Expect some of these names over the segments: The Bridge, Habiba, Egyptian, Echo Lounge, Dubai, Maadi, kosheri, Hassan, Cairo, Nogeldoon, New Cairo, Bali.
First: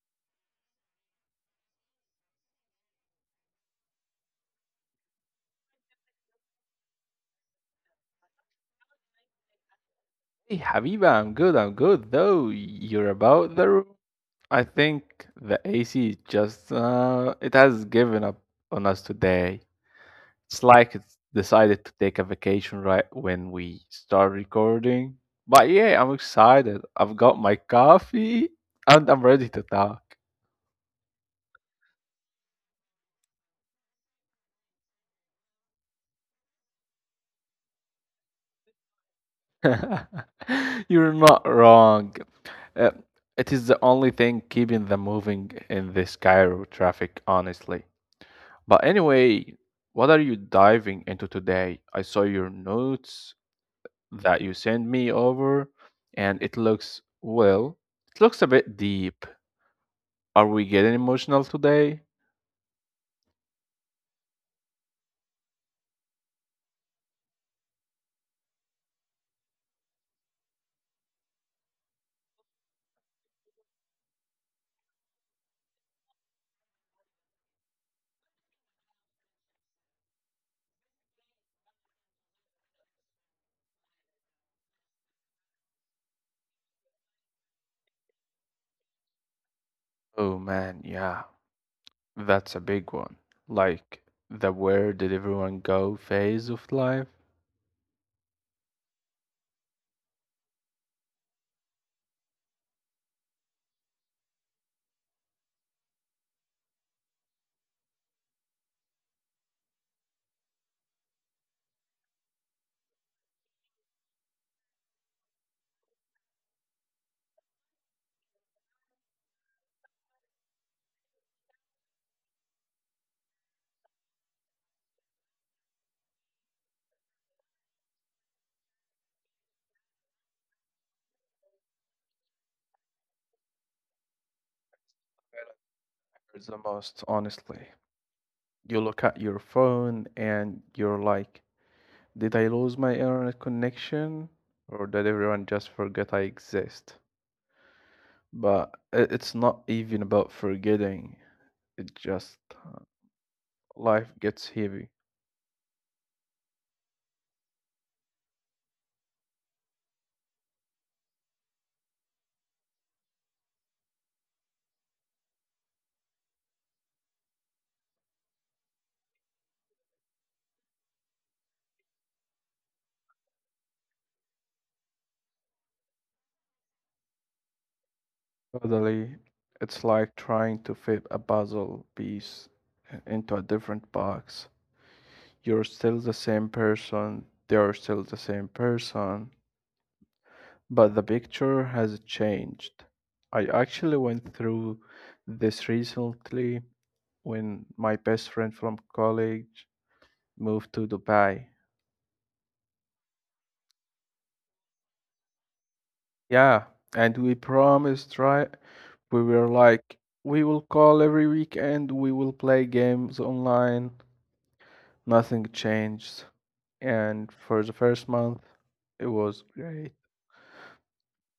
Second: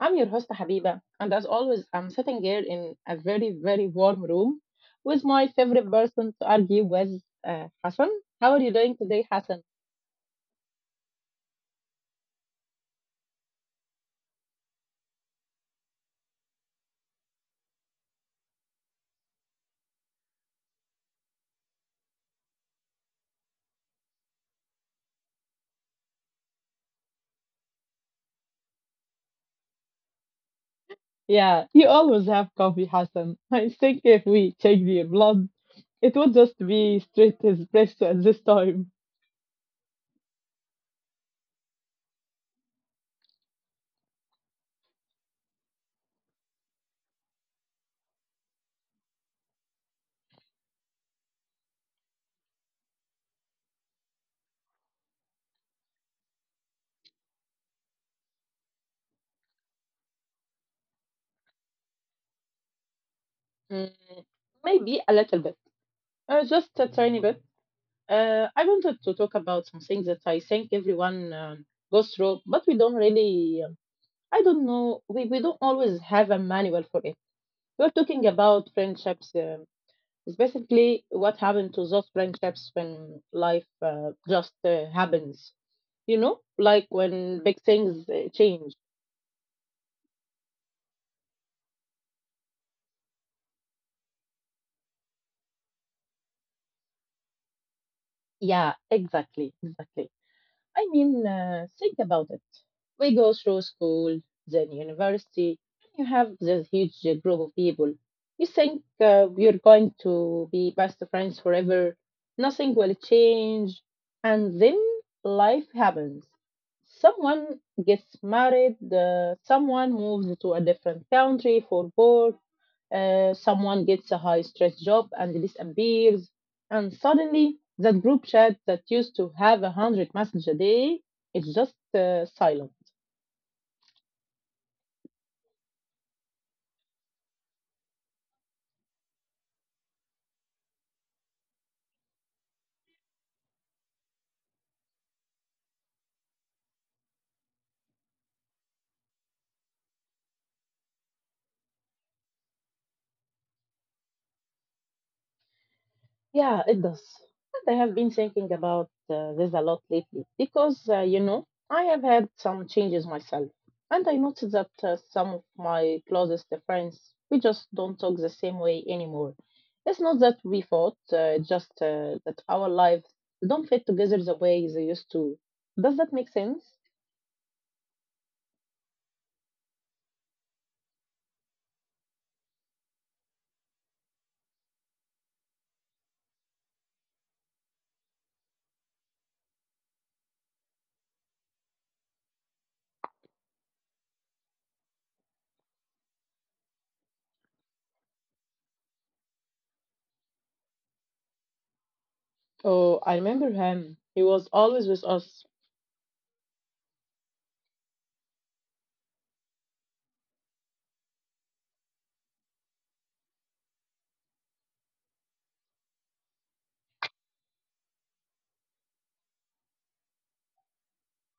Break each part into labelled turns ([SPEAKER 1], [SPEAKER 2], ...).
[SPEAKER 1] I'm your host, Habiba, and as always, I'm sitting here in a very, very warm room with my favorite person to argue with, Hassan. How are you doing today, Hassan?
[SPEAKER 2] Hey, Habiba, I'm good. I'm good. Though you're about the room, I think the AC just it has given up on us today. It's like it's decided to take a vacation right when we start recording. But yeah, I'm excited. I've got my coffee and I'm ready to talk.
[SPEAKER 1] Yeah, you always have coffee, Hassan. I think if we check the blood, it would just be straight espresso at this time.
[SPEAKER 2] You're not wrong. Uh, it is the only thing keeping them moving in this Cairo traffic, honestly. But anyway, what are you diving into today? I saw your notes that you sent me over, and it looks, well, it looks a bit deep. Are we getting emotional today?
[SPEAKER 1] Mm, maybe a little bit, just a tiny bit. I wanted to talk about something that I think everyone goes through, but we don't really I don't know. We don't always have a manual for it. We're talking about friendships. It's basically what happened to those friendships when life just happens. You know, like when big things change.
[SPEAKER 2] Oh man, yeah. That's a big one. Like the where did everyone go phase of life
[SPEAKER 1] Yeah, exactly, exactly. I mean, think about it. We go through school, then university, and you have this huge group of people. You think you're going to be best friends forever, nothing will change, and then life happens. Someone gets married, someone moves to a different country for work, someone gets a high stress job and disappears, and suddenly that group chat that used to have a hundred messages a day is just silent.
[SPEAKER 2] that hurts the most, honestly. You look at your phone and you're like, did I lose my internet connection? Or did everyone just forget I exist? But it's not even about forgetting. It just uh, life gets heavy.
[SPEAKER 1] Yeah, it does. And I have been thinking about this a lot lately because, you know, I have had some changes myself. And I noticed that some of my closest friends, we just don't talk the same way anymore. It's not that we fought, it's just that our lives don't fit together the way they used to. Does that make sense?
[SPEAKER 2] Suddenly, it's like trying to fit a puzzle piece into a different box. You're still the same person, they're still the same person, but the picture has changed. I actually went through this recently when my best friend from college moved to Dubai.
[SPEAKER 1] Oh, I remember him. He was always with us.
[SPEAKER 2] Yeah, and we promised, right? We were like, we will call every weekend, we will play games online. Nothing changed. And for the first month, it was great.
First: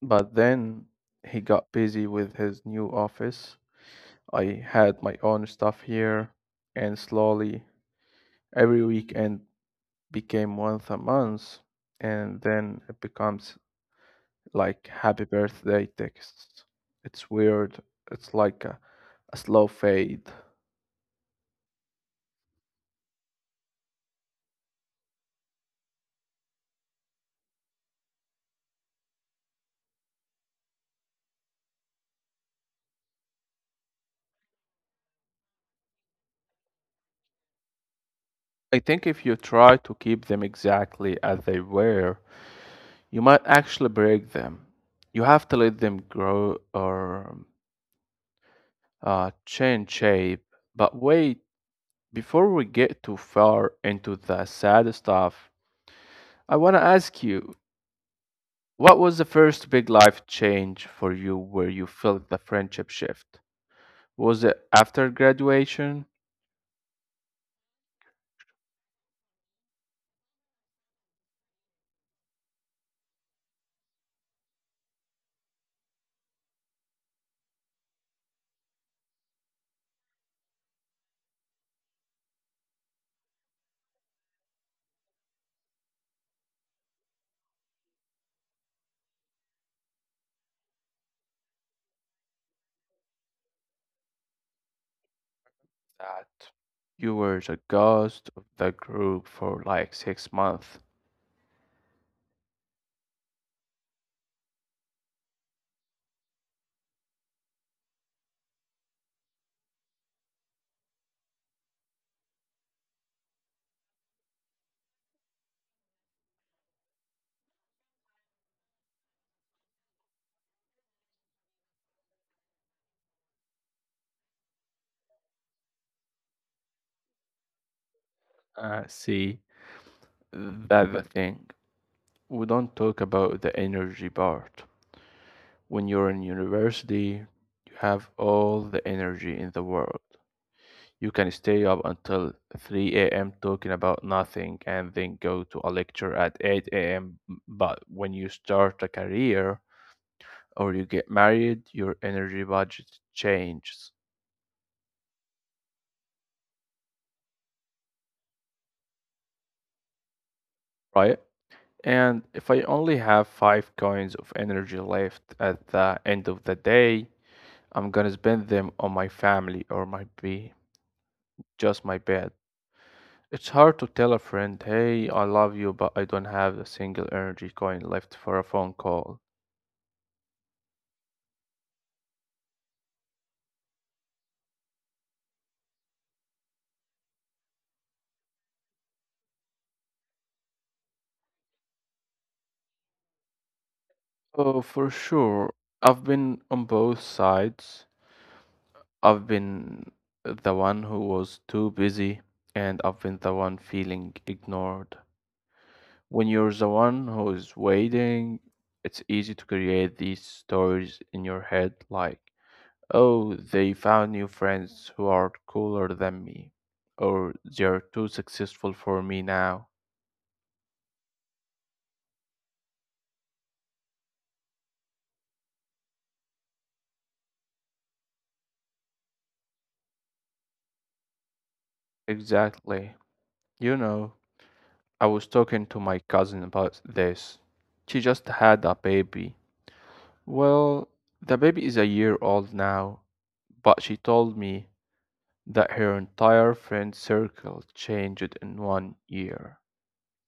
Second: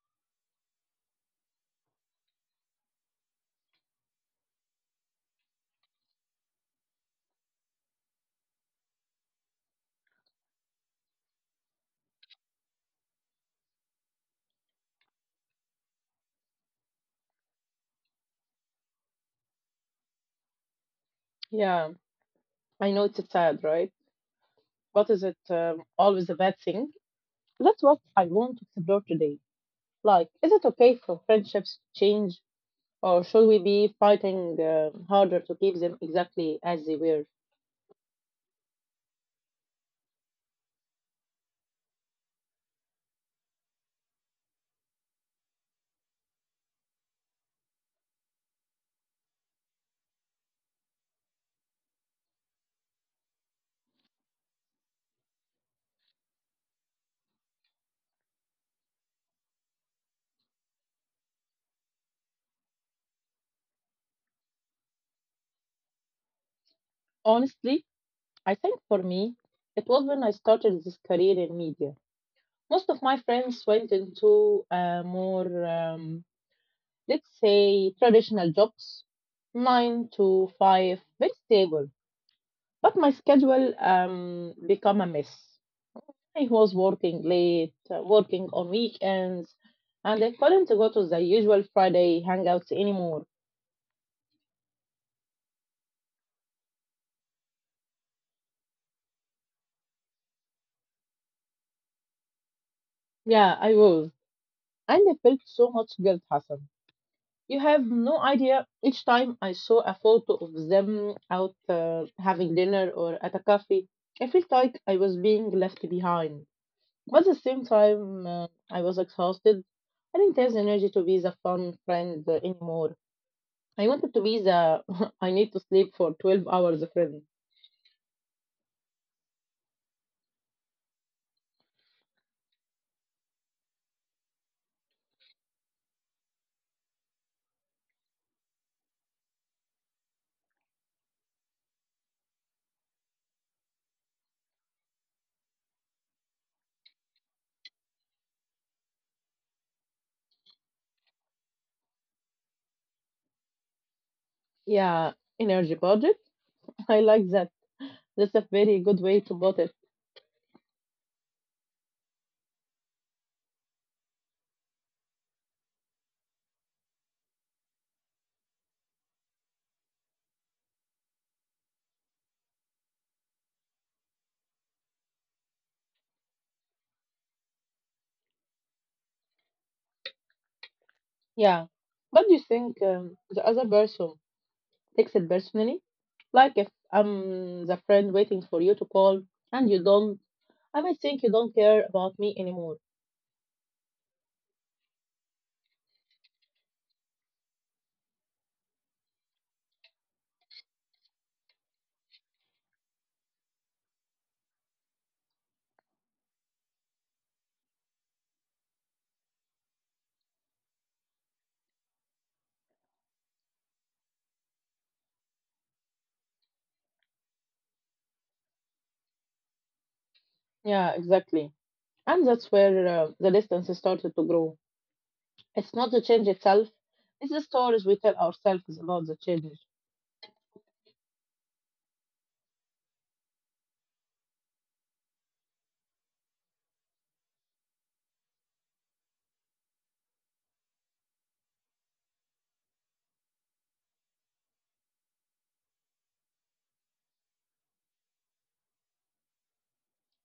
[SPEAKER 2] But then he got busy with his new office. I had my own stuff here, and slowly every weekend became once a month, and then it becomes like happy birthday texts. It's weird. It's like a slow fade.
[SPEAKER 1] Yeah, I know it's sad, right? But is it always a bad thing? That's what I want to explore today. Like, is it okay for friendships to change, or should we be fighting harder to keep them exactly as they were?
[SPEAKER 2] I think if you try to keep them exactly as they were, you might actually break them. You have to let them grow or change shape. But wait, before we get too far into the sad stuff, I want to ask you what was the first big life change for you where you felt the friendship shift? Was it after graduation
[SPEAKER 1] Honestly, I think for me, it was when I started this career in media. Most of my friends went into more, let's say, traditional jobs, nine to five, very stable. But my schedule became a mess. I was working late, working on weekends, and I couldn't go to the usual Friday hangouts anymore.
[SPEAKER 2] that you were the ghost of the group for like 6 months?
[SPEAKER 1] Yeah, I was. And I felt so much guilt, Hassan. You have no idea each time I saw a photo of them out having dinner or at a cafe, I felt like I was being left behind. But at the same time, I was exhausted. I didn't have the energy to be the fun friend anymore. I wanted to be the I need to sleep for 12 hours friend.
[SPEAKER 2] See, that's the thing. We don't talk about the energy part. When you're in university, you have all the energy in the world. You can stay up until 3 a.m. talking about nothing and then go to a lecture at 8 a.m. But when you start a career or you get married, your energy budget changes,
[SPEAKER 1] Yeah, energy budget. I like that. That's a very good way to put it.
[SPEAKER 2] right? And if I only have five coins of energy left at the end of the day, I'm gonna spend them on my family or might be just my bed. It's hard to tell a friend, hey, I love you, but I don't have a single energy coin left for a phone call.
[SPEAKER 1] Yeah. But do you think the other person takes it personally? Like if I'm the friend waiting for you to call and you don't, I might think you don't care about me anymore.
[SPEAKER 2] Oh, for sure. I've been on both sides. I've been the one who was too busy, and I've been the one feeling ignored. When you're the one who is waiting, it's easy to create these stories in your head like, oh, they found new friends who are cooler than me, or they're too successful for me now.
[SPEAKER 1] Yeah, exactly. And that's where the distance has started to grow. It's not the change itself, it's the stories we tell ourselves about the change.
[SPEAKER 2] Exactly. You know, I was talking to my cousin about this. She just had a baby. Well, the baby is a year old now, but she told me that her entire friend circle changed in 1 year.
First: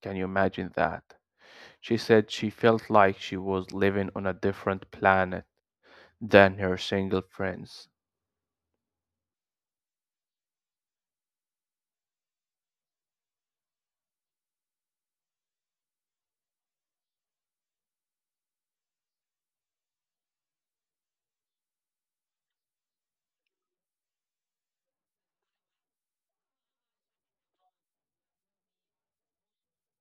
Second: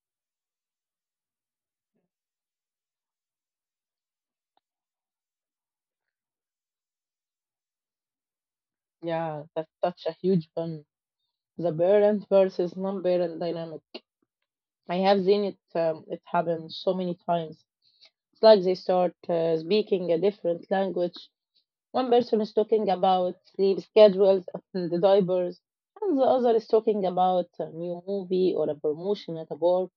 [SPEAKER 2] Can you imagine that? She said she felt like she was living on a different planet than her single friends.
[SPEAKER 1] Yeah, that's such a huge one. The parent versus non parent dynamic. I have seen it it happen so many times. It's like they start speaking a different language. One person is talking about sleep schedules and the diapers, and the other is talking about a new movie or a promotion at a work.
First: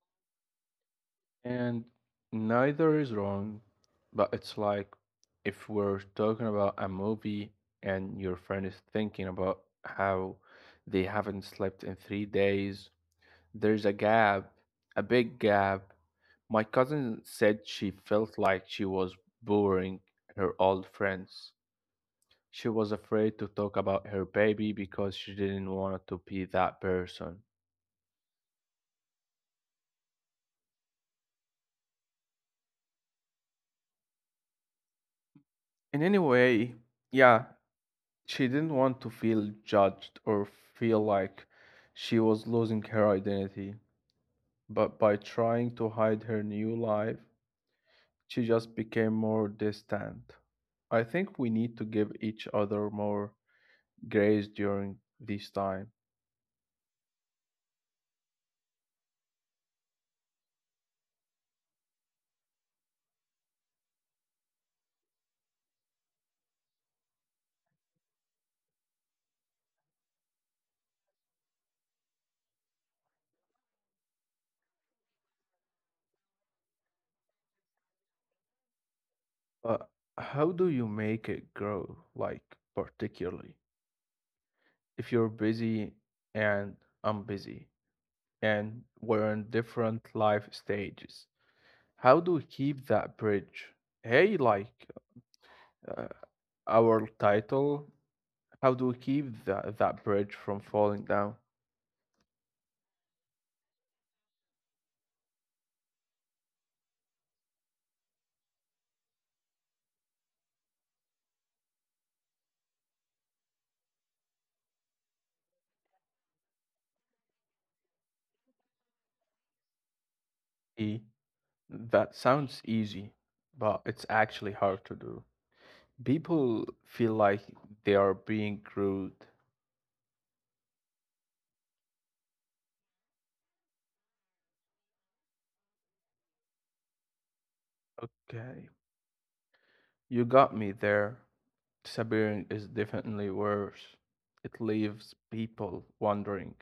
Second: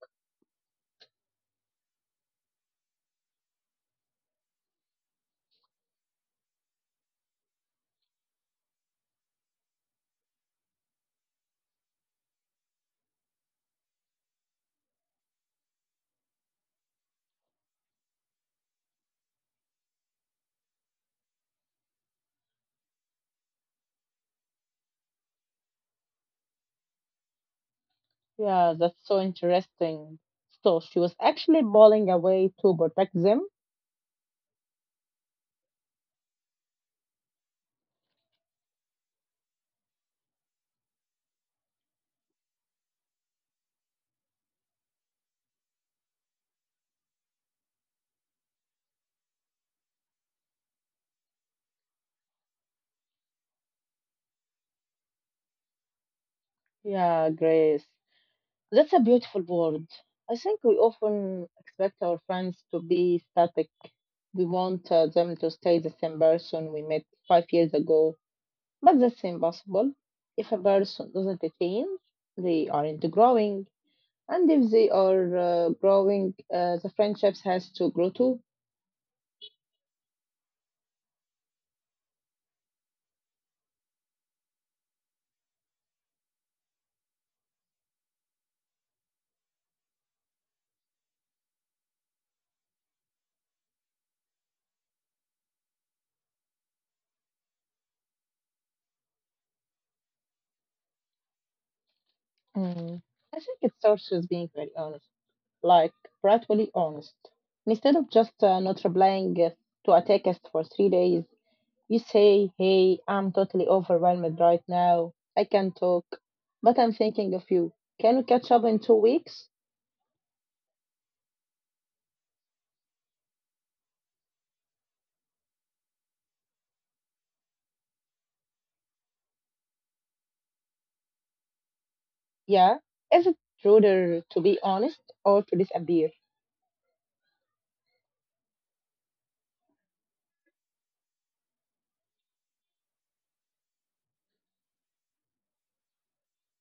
[SPEAKER 2] And neither is wrong, but it's like if we're talking about a movie and your friend is thinking about how they haven't slept in 3 days, there's a gap, a big gap. My cousin said she felt like she was boring her old friends. She was afraid to talk about her baby because she didn't want to be that person.
[SPEAKER 1] Yeah, that's so interesting. So she was actually bawling away to protect them.
[SPEAKER 2] In any way, yeah, she didn't want to feel judged or feel like she was losing her identity, but by trying to hide her new life, she just became more distant. I think we need to give each other more grace during this time.
[SPEAKER 1] Yeah, Grace. That's a beautiful word. I think we often expect our friends to be static. We want them to stay the same person we met 5 years ago, but that's impossible. If a person doesn't change, they aren't growing. And if they are growing, the friendships has to grow too.
[SPEAKER 2] But how do you make it grow, like particularly if you're busy and I'm busy and we're in different life stages? How do we keep that bridge? Hey, like, uh, our title, how do we keep that bridge from falling down?
[SPEAKER 1] Mm. I think it starts with being very honest, like brutally honest. Instead of just not replying to a text for 3 days, you say, hey, I'm totally overwhelmed right now. I can't talk, but I'm thinking of you. Can we catch up in 2 weeks?
[SPEAKER 2] E. That sounds easy, but it's actually hard to do. People feel like they are being rude.
[SPEAKER 1] Yeah. Is it ruder to be honest or to disappear?
[SPEAKER 2] Okay, you got me there. Disappearing is definitely worse. It leaves people wondering.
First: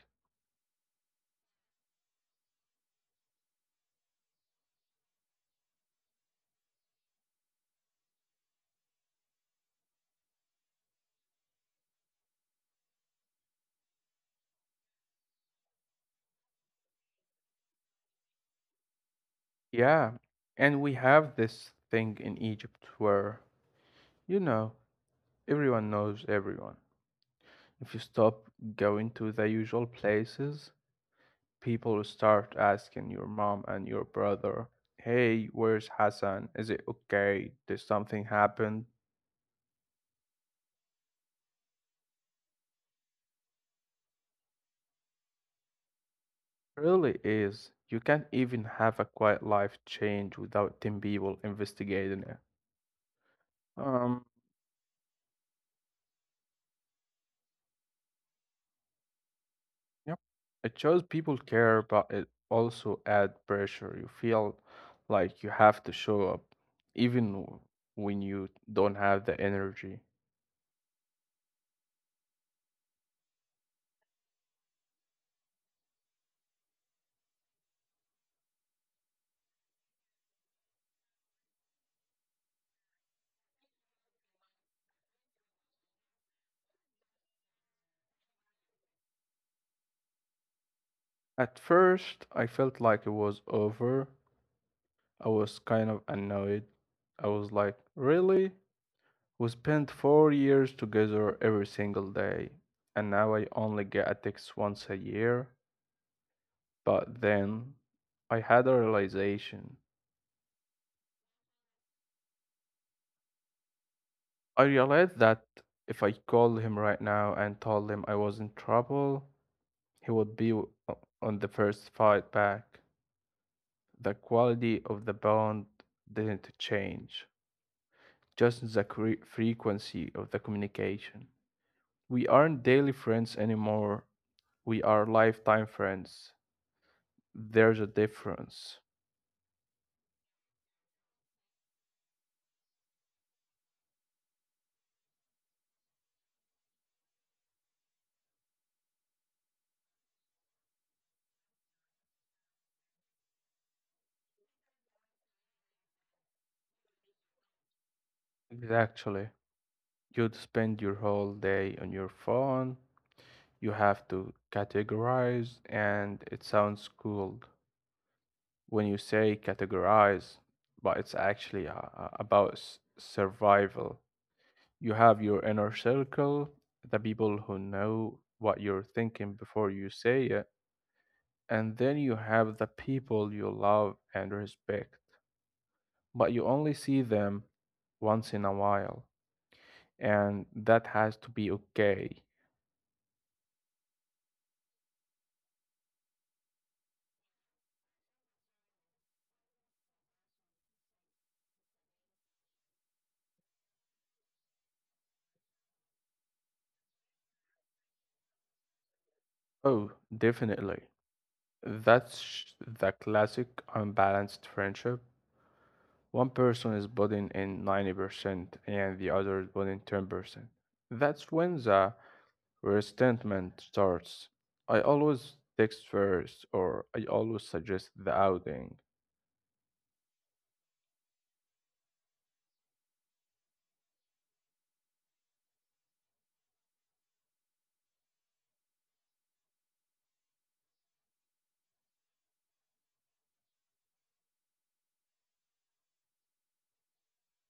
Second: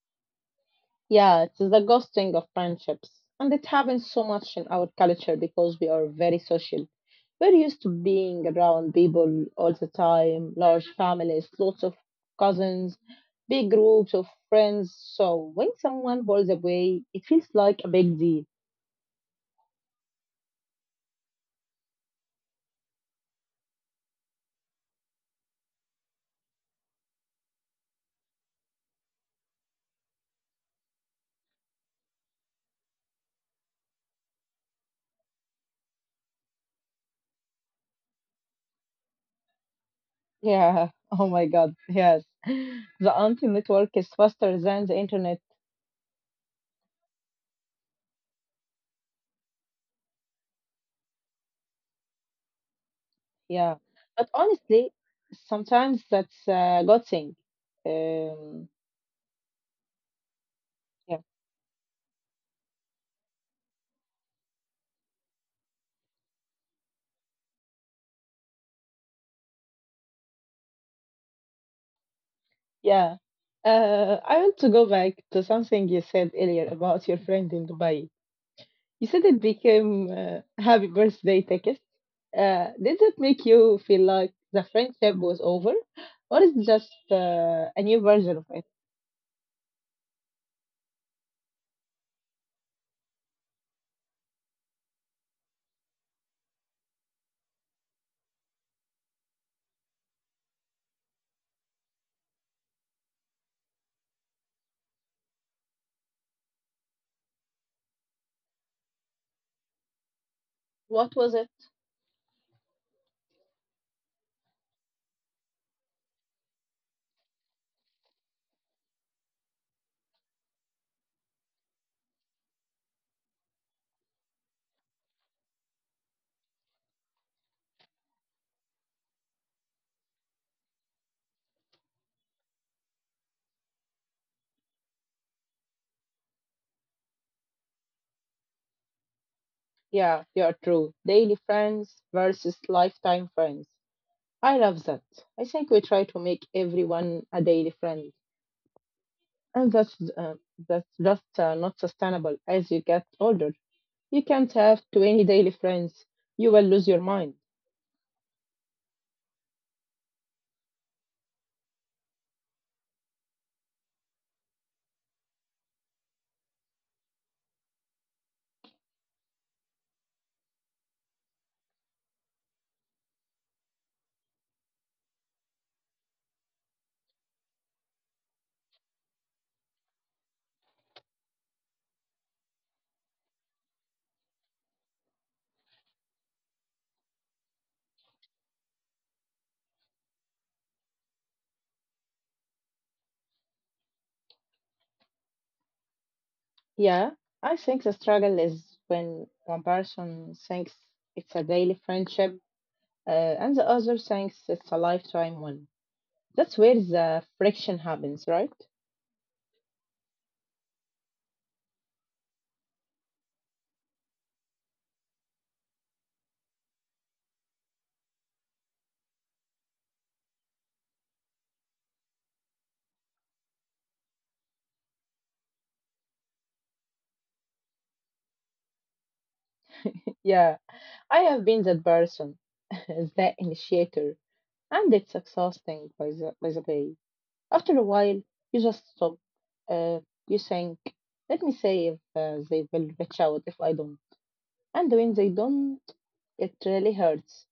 [SPEAKER 1] Yeah, it's the ghosting of friendships. And it happens so much in our culture because we are very social. We're used to being around people all the time, large families, lots of cousins, big groups of friends. So when someone falls away, it feels like a big deal.
[SPEAKER 2] Yeah, and we have this thing in Egypt where, you know, everyone knows everyone. If you stop going to the usual places, people start asking your mom and your brother, hey, where's Hassan? Is it okay? Did something happen?
[SPEAKER 1] Yeah. Oh my God. Yes. The anti network is faster than the internet.
[SPEAKER 2] Really is. You can't even have a quiet life change without 10 people investigating it.
[SPEAKER 1] Yeah.
[SPEAKER 2] Um,
[SPEAKER 1] But honestly, sometimes that's a good thing. Um,
[SPEAKER 2] yep. It shows
[SPEAKER 1] yeah.
[SPEAKER 2] people care, but it also adds pressure. You feel like you have to show up, even when you don't have the energy.
[SPEAKER 1] Yeah. I want to go back to something you said earlier about your friend in Dubai. You said it became happy birthday text. Did that make you feel like the friendship was over, or is it just a new version of it?
[SPEAKER 2] At first, I felt like it was over, I was kind of annoyed. I was like, really? We spent 4 years together every single day, and now I only get a text once a year. But then I had a realization.
[SPEAKER 1] What was it?
[SPEAKER 2] I realized that if I called him right now and told him I was in trouble, he would be on the first fight back. The quality of the bond didn't change, just the frequency of the communication. We aren't daily friends anymore. We are lifetime friends. There's a difference.
[SPEAKER 1] Yeah, you're true. Daily friends versus lifetime friends. I love that. I think we try to make everyone a daily friend, and that's that's just not sustainable. As you get older, you can't have 20 daily friends. You will lose your mind.
[SPEAKER 2] Exactly. You'd spend your whole day on your phone. You have to categorize, and it sounds cool when you say categorize, but it's actually about survival. You have your inner circle, the people who know what you're thinking before you say it, and then you have the people you love and respect, but you only see them once in a while, and that has to be okay.
[SPEAKER 1] Yeah, I think the struggle is when one person thinks it's a daily friendship, uh, and the other thinks it's a lifetime one. That's where the friction happens, right?
[SPEAKER 2] Oh, definitely. That's sh- the classic unbalanced friendship. One person is putting in 90% and the other is putting 10%. That's when the resentment starts. I always text first, or I always suggest the outing.
[SPEAKER 1] Yeah, I have been that person, that initiator, and it's exhausting by the way. After a while, you just stop. Uh, you think, let me see if they will reach out if I don't. And when they don't, it really hurts.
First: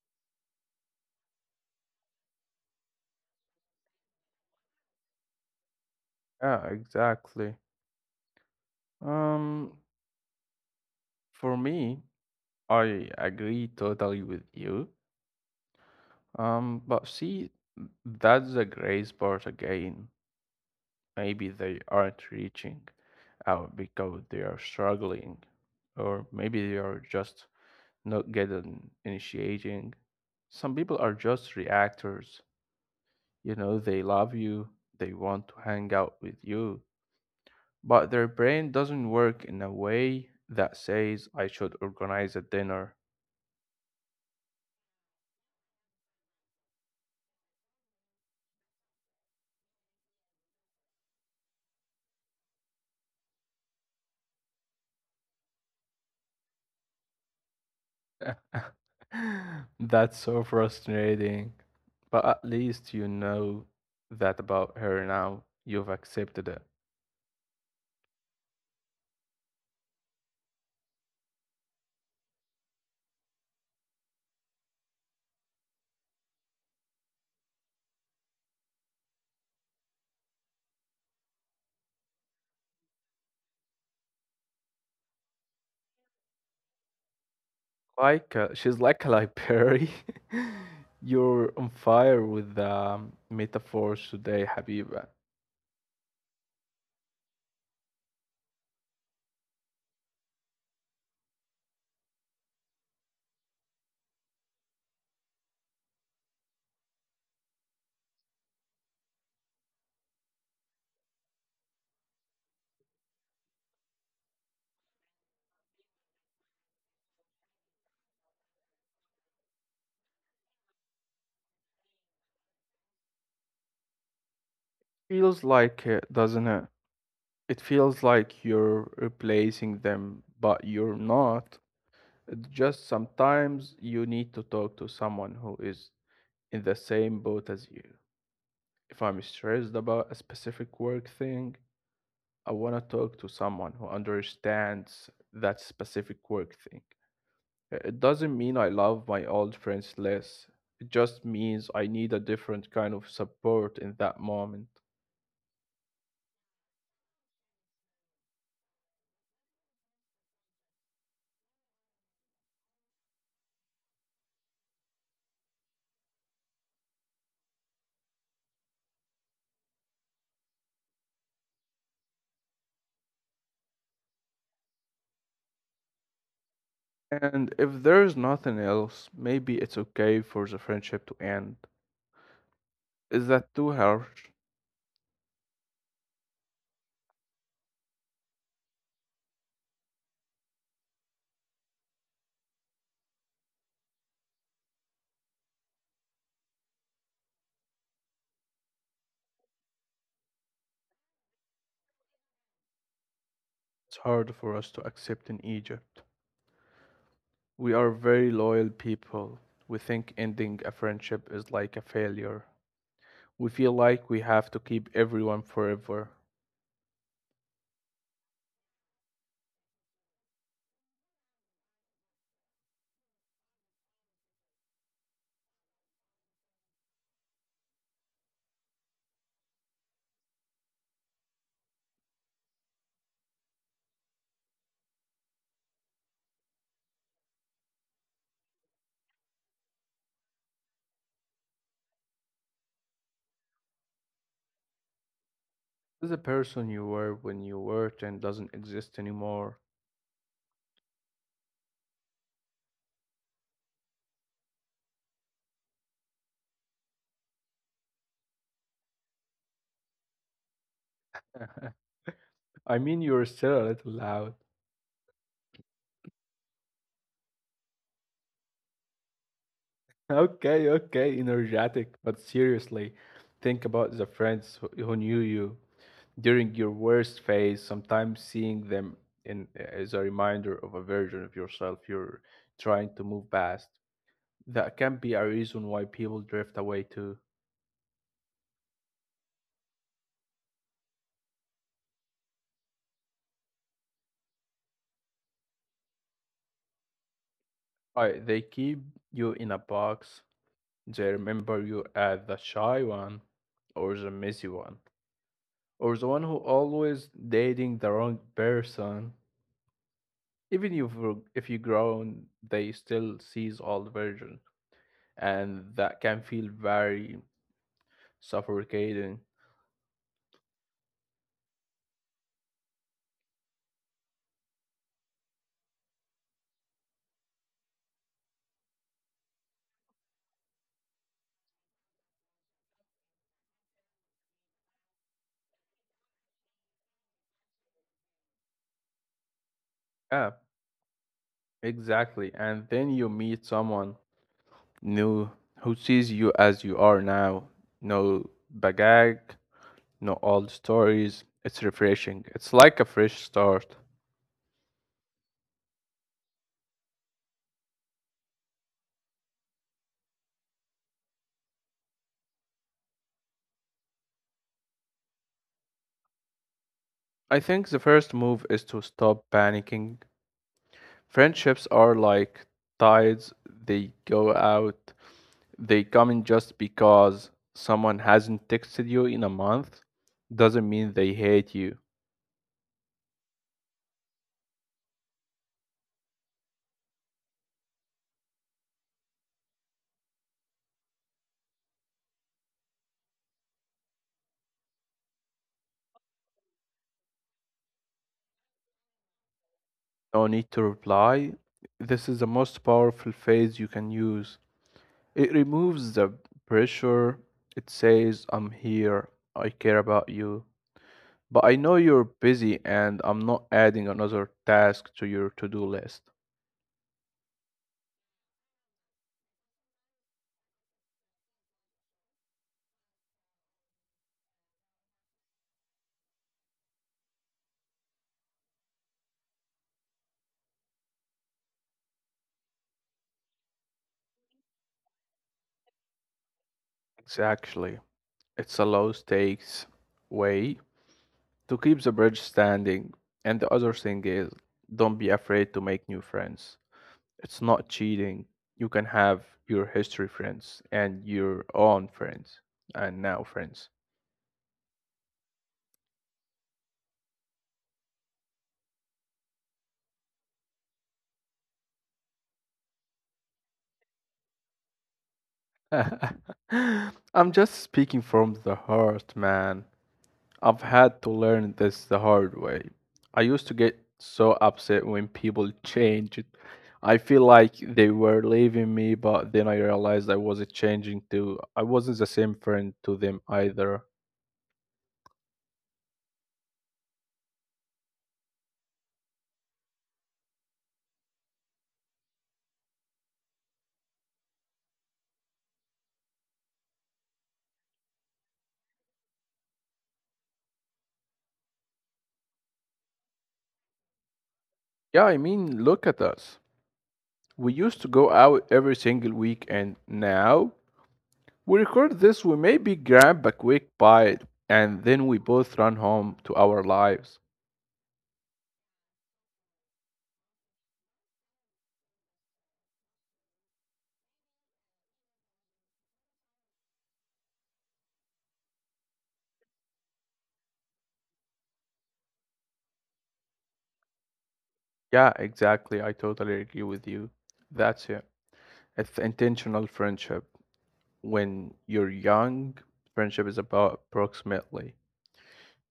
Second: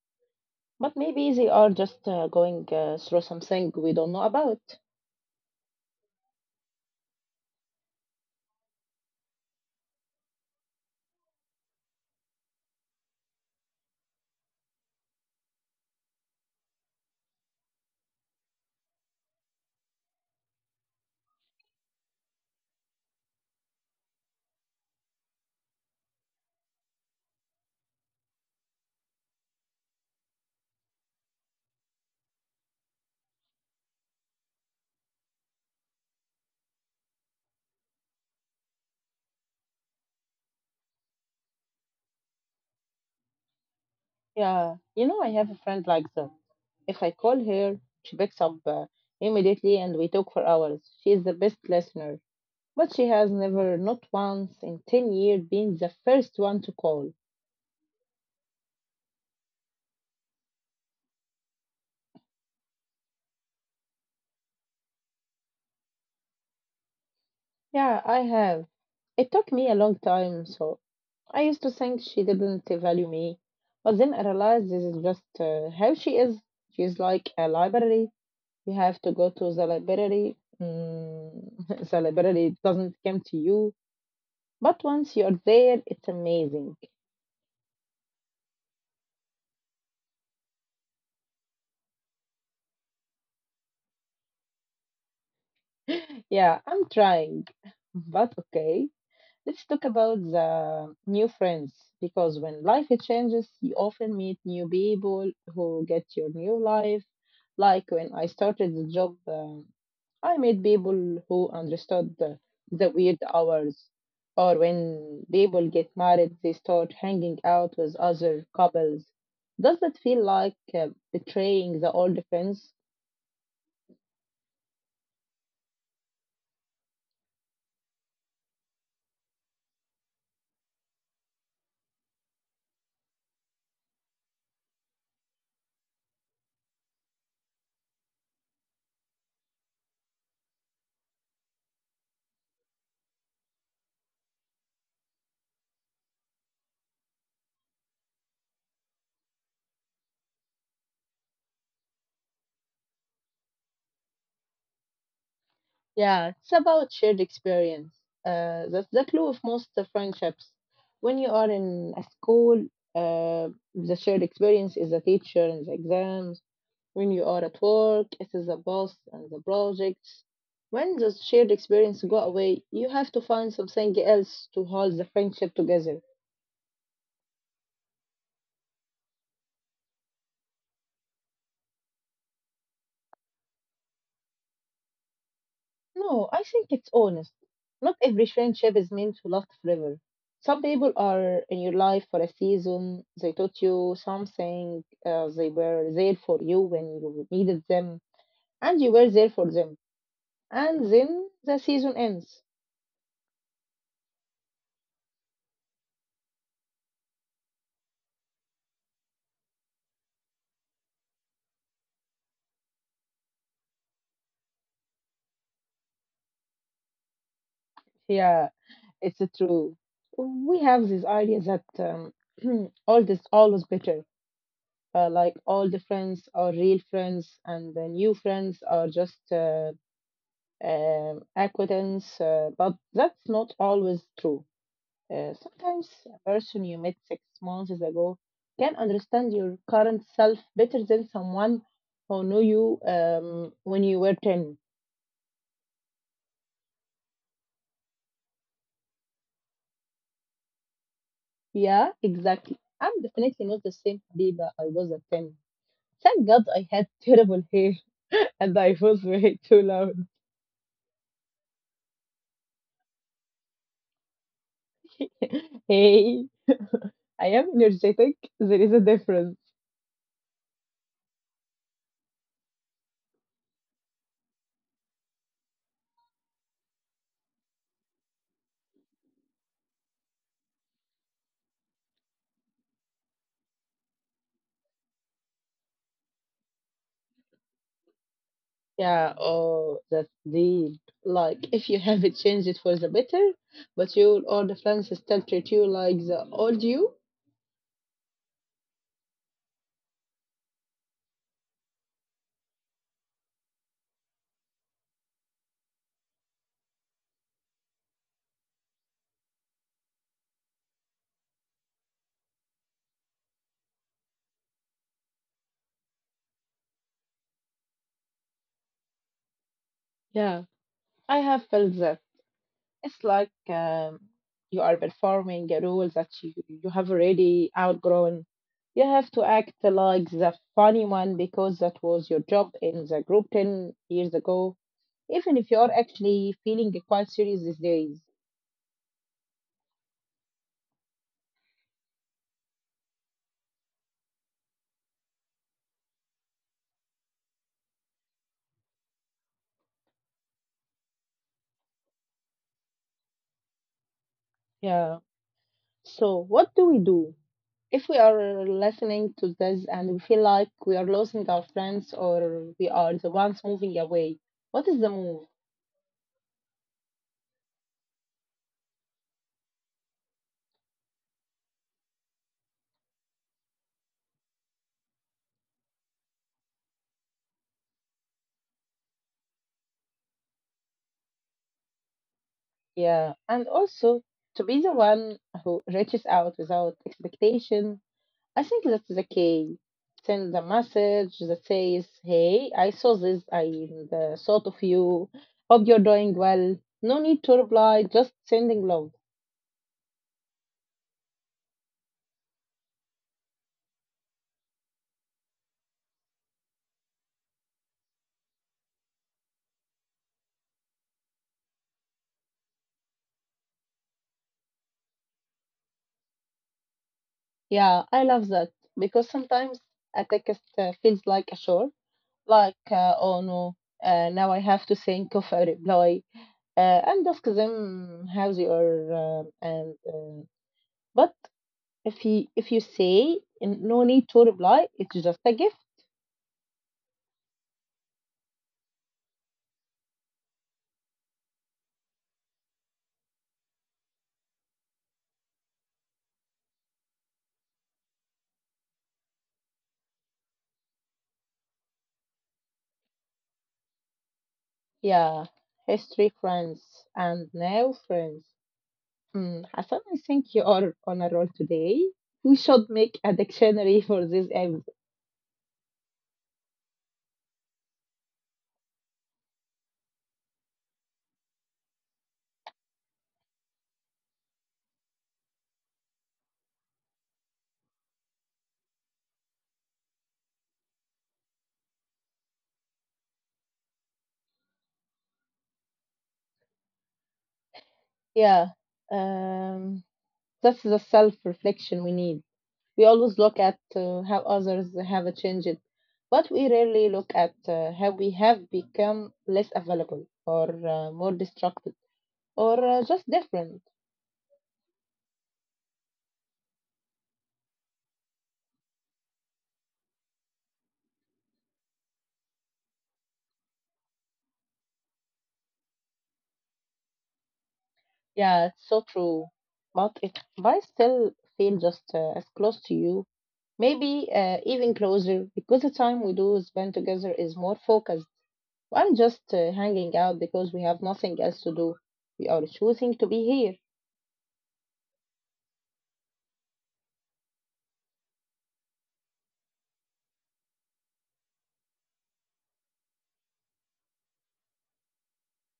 [SPEAKER 1] But maybe they are just going through something we don't know about.
[SPEAKER 2] Yeah, exactly. Um, for me, I agree totally with you. But see, that's the gray part again. Maybe they aren't reaching out because they are struggling, or maybe they are just not getting initiating. Some people are just reactors. You know, they love you, they want to hang out with you, but their brain doesn't work in a way that says, I should organize a dinner.
[SPEAKER 1] Yeah, you know, I have a friend like that. If I call her, she picks up immediately and we talk for hours. She is the best listener. But she has never, not once in 10 years, been the first one to call.
[SPEAKER 2] That's so frustrating. But at least you know that about her now. You've accepted it.
[SPEAKER 1] Yeah, I have. It took me a long time, so I used to think she didn't value me. But then I realized this is just how she is. She's like a library. You have to go to the library. Mm, the library doesn't come to you. But once you're there, it's amazing.
[SPEAKER 2] Like she's like a library. You're on fire with the metaphors today, Habiba.
[SPEAKER 1] Yeah, I'm trying. But okay. Let's talk about the new friends because when life changes, you often meet new people who get your new life. Like when I started the job, I met people who understood the weird hours. Or when people get married, they start hanging out with other couples. Does that feel like betraying the old friends?
[SPEAKER 2] Feels like it, doesn't it? It feels like you're replacing them, but you're not. It's just sometimes you need to talk to someone who is in the same boat as you. If I'm stressed about a specific work thing, I want to talk to someone who understands that specific work thing. It doesn't mean I love my old friends less. It just means I need a different kind of support in that moment.
[SPEAKER 1] Yeah, it's about shared experience. That's the clue of most of friendships. When you are in a school, uh, the shared experience is the teacher and the exams. When you are at work, it is the boss and the projects. When the shared experience go away, you have to find something else to hold the friendship together.
[SPEAKER 2] And if there's nothing else, maybe it's okay for the friendship to end. Is that too harsh?
[SPEAKER 1] No, I think it's honest. Not every friendship is meant to last forever. Some people are in your life for a season. They taught you something. They were there for you when you needed them, and you were there for them. And then the season ends.
[SPEAKER 2] It's hard for us to accept in Egypt. We are very loyal people. We think ending a friendship is like a failure. We feel like we have to keep everyone forever.
[SPEAKER 1] Yeah, it's true. We have this idea that old is always better. Like all the friends are real friends, and the new friends are just acquaintance, but that's not always true. Sometimes a person you met 6 months ago can understand your current self better than someone who knew you when you were 10.
[SPEAKER 2] The person you were when you worked and doesn't exist anymore.
[SPEAKER 1] Yeah, exactly. I'm definitely not the same Habiba I was at 10. Thank God I had terrible hair and I was way too loud.
[SPEAKER 2] I mean, you're still a little loud.
[SPEAKER 1] Hey, I am energetic. There is a difference.
[SPEAKER 2] Okay, okay, energetic, but seriously, think about the friends who knew you during your worst phase. Sometimes seeing them in is a reminder of a version of yourself you're trying to move past. That can be a reason why people drift away too.
[SPEAKER 1] Yeah, oh, that's the like, if you have it, change it for the better, but you your the friends still treat you like the old you.
[SPEAKER 2] I, they keep you in a box. They remember you as the shy one, or the messy one, or the one who always dating the wrong person. Even if you grown, they still sees old version, and that can feel very suffocating.
[SPEAKER 1] Yeah, I have felt that. It's like you are performing a role that you have already outgrown. You have to act like the funny one because that was your job in the group 10 years ago, even if you are actually feeling quite serious these days.
[SPEAKER 2] Yeah, exactly. And then you meet someone new who sees you as you are now. No baggage, no old stories. It's refreshing. It's like a fresh start.
[SPEAKER 1] Yeah. So, what do we do if we are listening to this and we feel like we are losing our friends or we are the ones moving away? What is the move?
[SPEAKER 2] I think the first move is to stop panicking. Friendships are like tides, they go out, they come in just because someone hasn't texted you in a month doesn't mean they hate you.
[SPEAKER 1] Yeah, and also to be the one who reaches out without expectation. I think that's the key. Send a message that says, hey, I saw this, I thought of you, hope you're doing well. No need to reply, just sending love.
[SPEAKER 2] No need to reply. This is the most powerful phase you can use. It removes the pressure. It says, I'm here, I care about you. But I know you're busy and I'm not adding another task to your to do list.
[SPEAKER 1] Yeah, I love that because sometimes a text feels like a chore, like, oh no, now I have to think of a reply and ask them how they are. And But if you say "N- no need to reply, it's just a gift."
[SPEAKER 2] Exactly. It's a low stakes way to keep the bridge standing. And the other thing is, don't be afraid to make new friends. It's not cheating. You can have your history friends and your own friends and now friends.
[SPEAKER 1] Yeah, history, friends, and now friends. Hmm, Hassan, I think you are on a roll today. We should make a dictionary for this episode.
[SPEAKER 2] I'm just speaking from the heart, man. I've had to learn this the hard way. I used to get so upset when people changed. I feel like they were leaving me, but then I realized I wasn't changing too. I wasn't the same friend to them either.
[SPEAKER 1] Yeah. Um, That's the self reflection we need. We always look at how others have changed, but we rarely look at how we have become less available or more distracted or just different.
[SPEAKER 2] Yeah, I mean, look at us. We used to go out every single week, and now we record this. We maybe grab a quick bite, and then we both run home to our lives.
[SPEAKER 1] Yeah, it's so true. But it might still feel just as close to you, maybe even closer, because the time we do spend together is more focused. I'm just hanging out because we have nothing else to do. We are choosing to be here.
[SPEAKER 2] Yeah, exactly. I totally agree with you. That's it. It's intentional friendship. When you're young, friendship is about approximately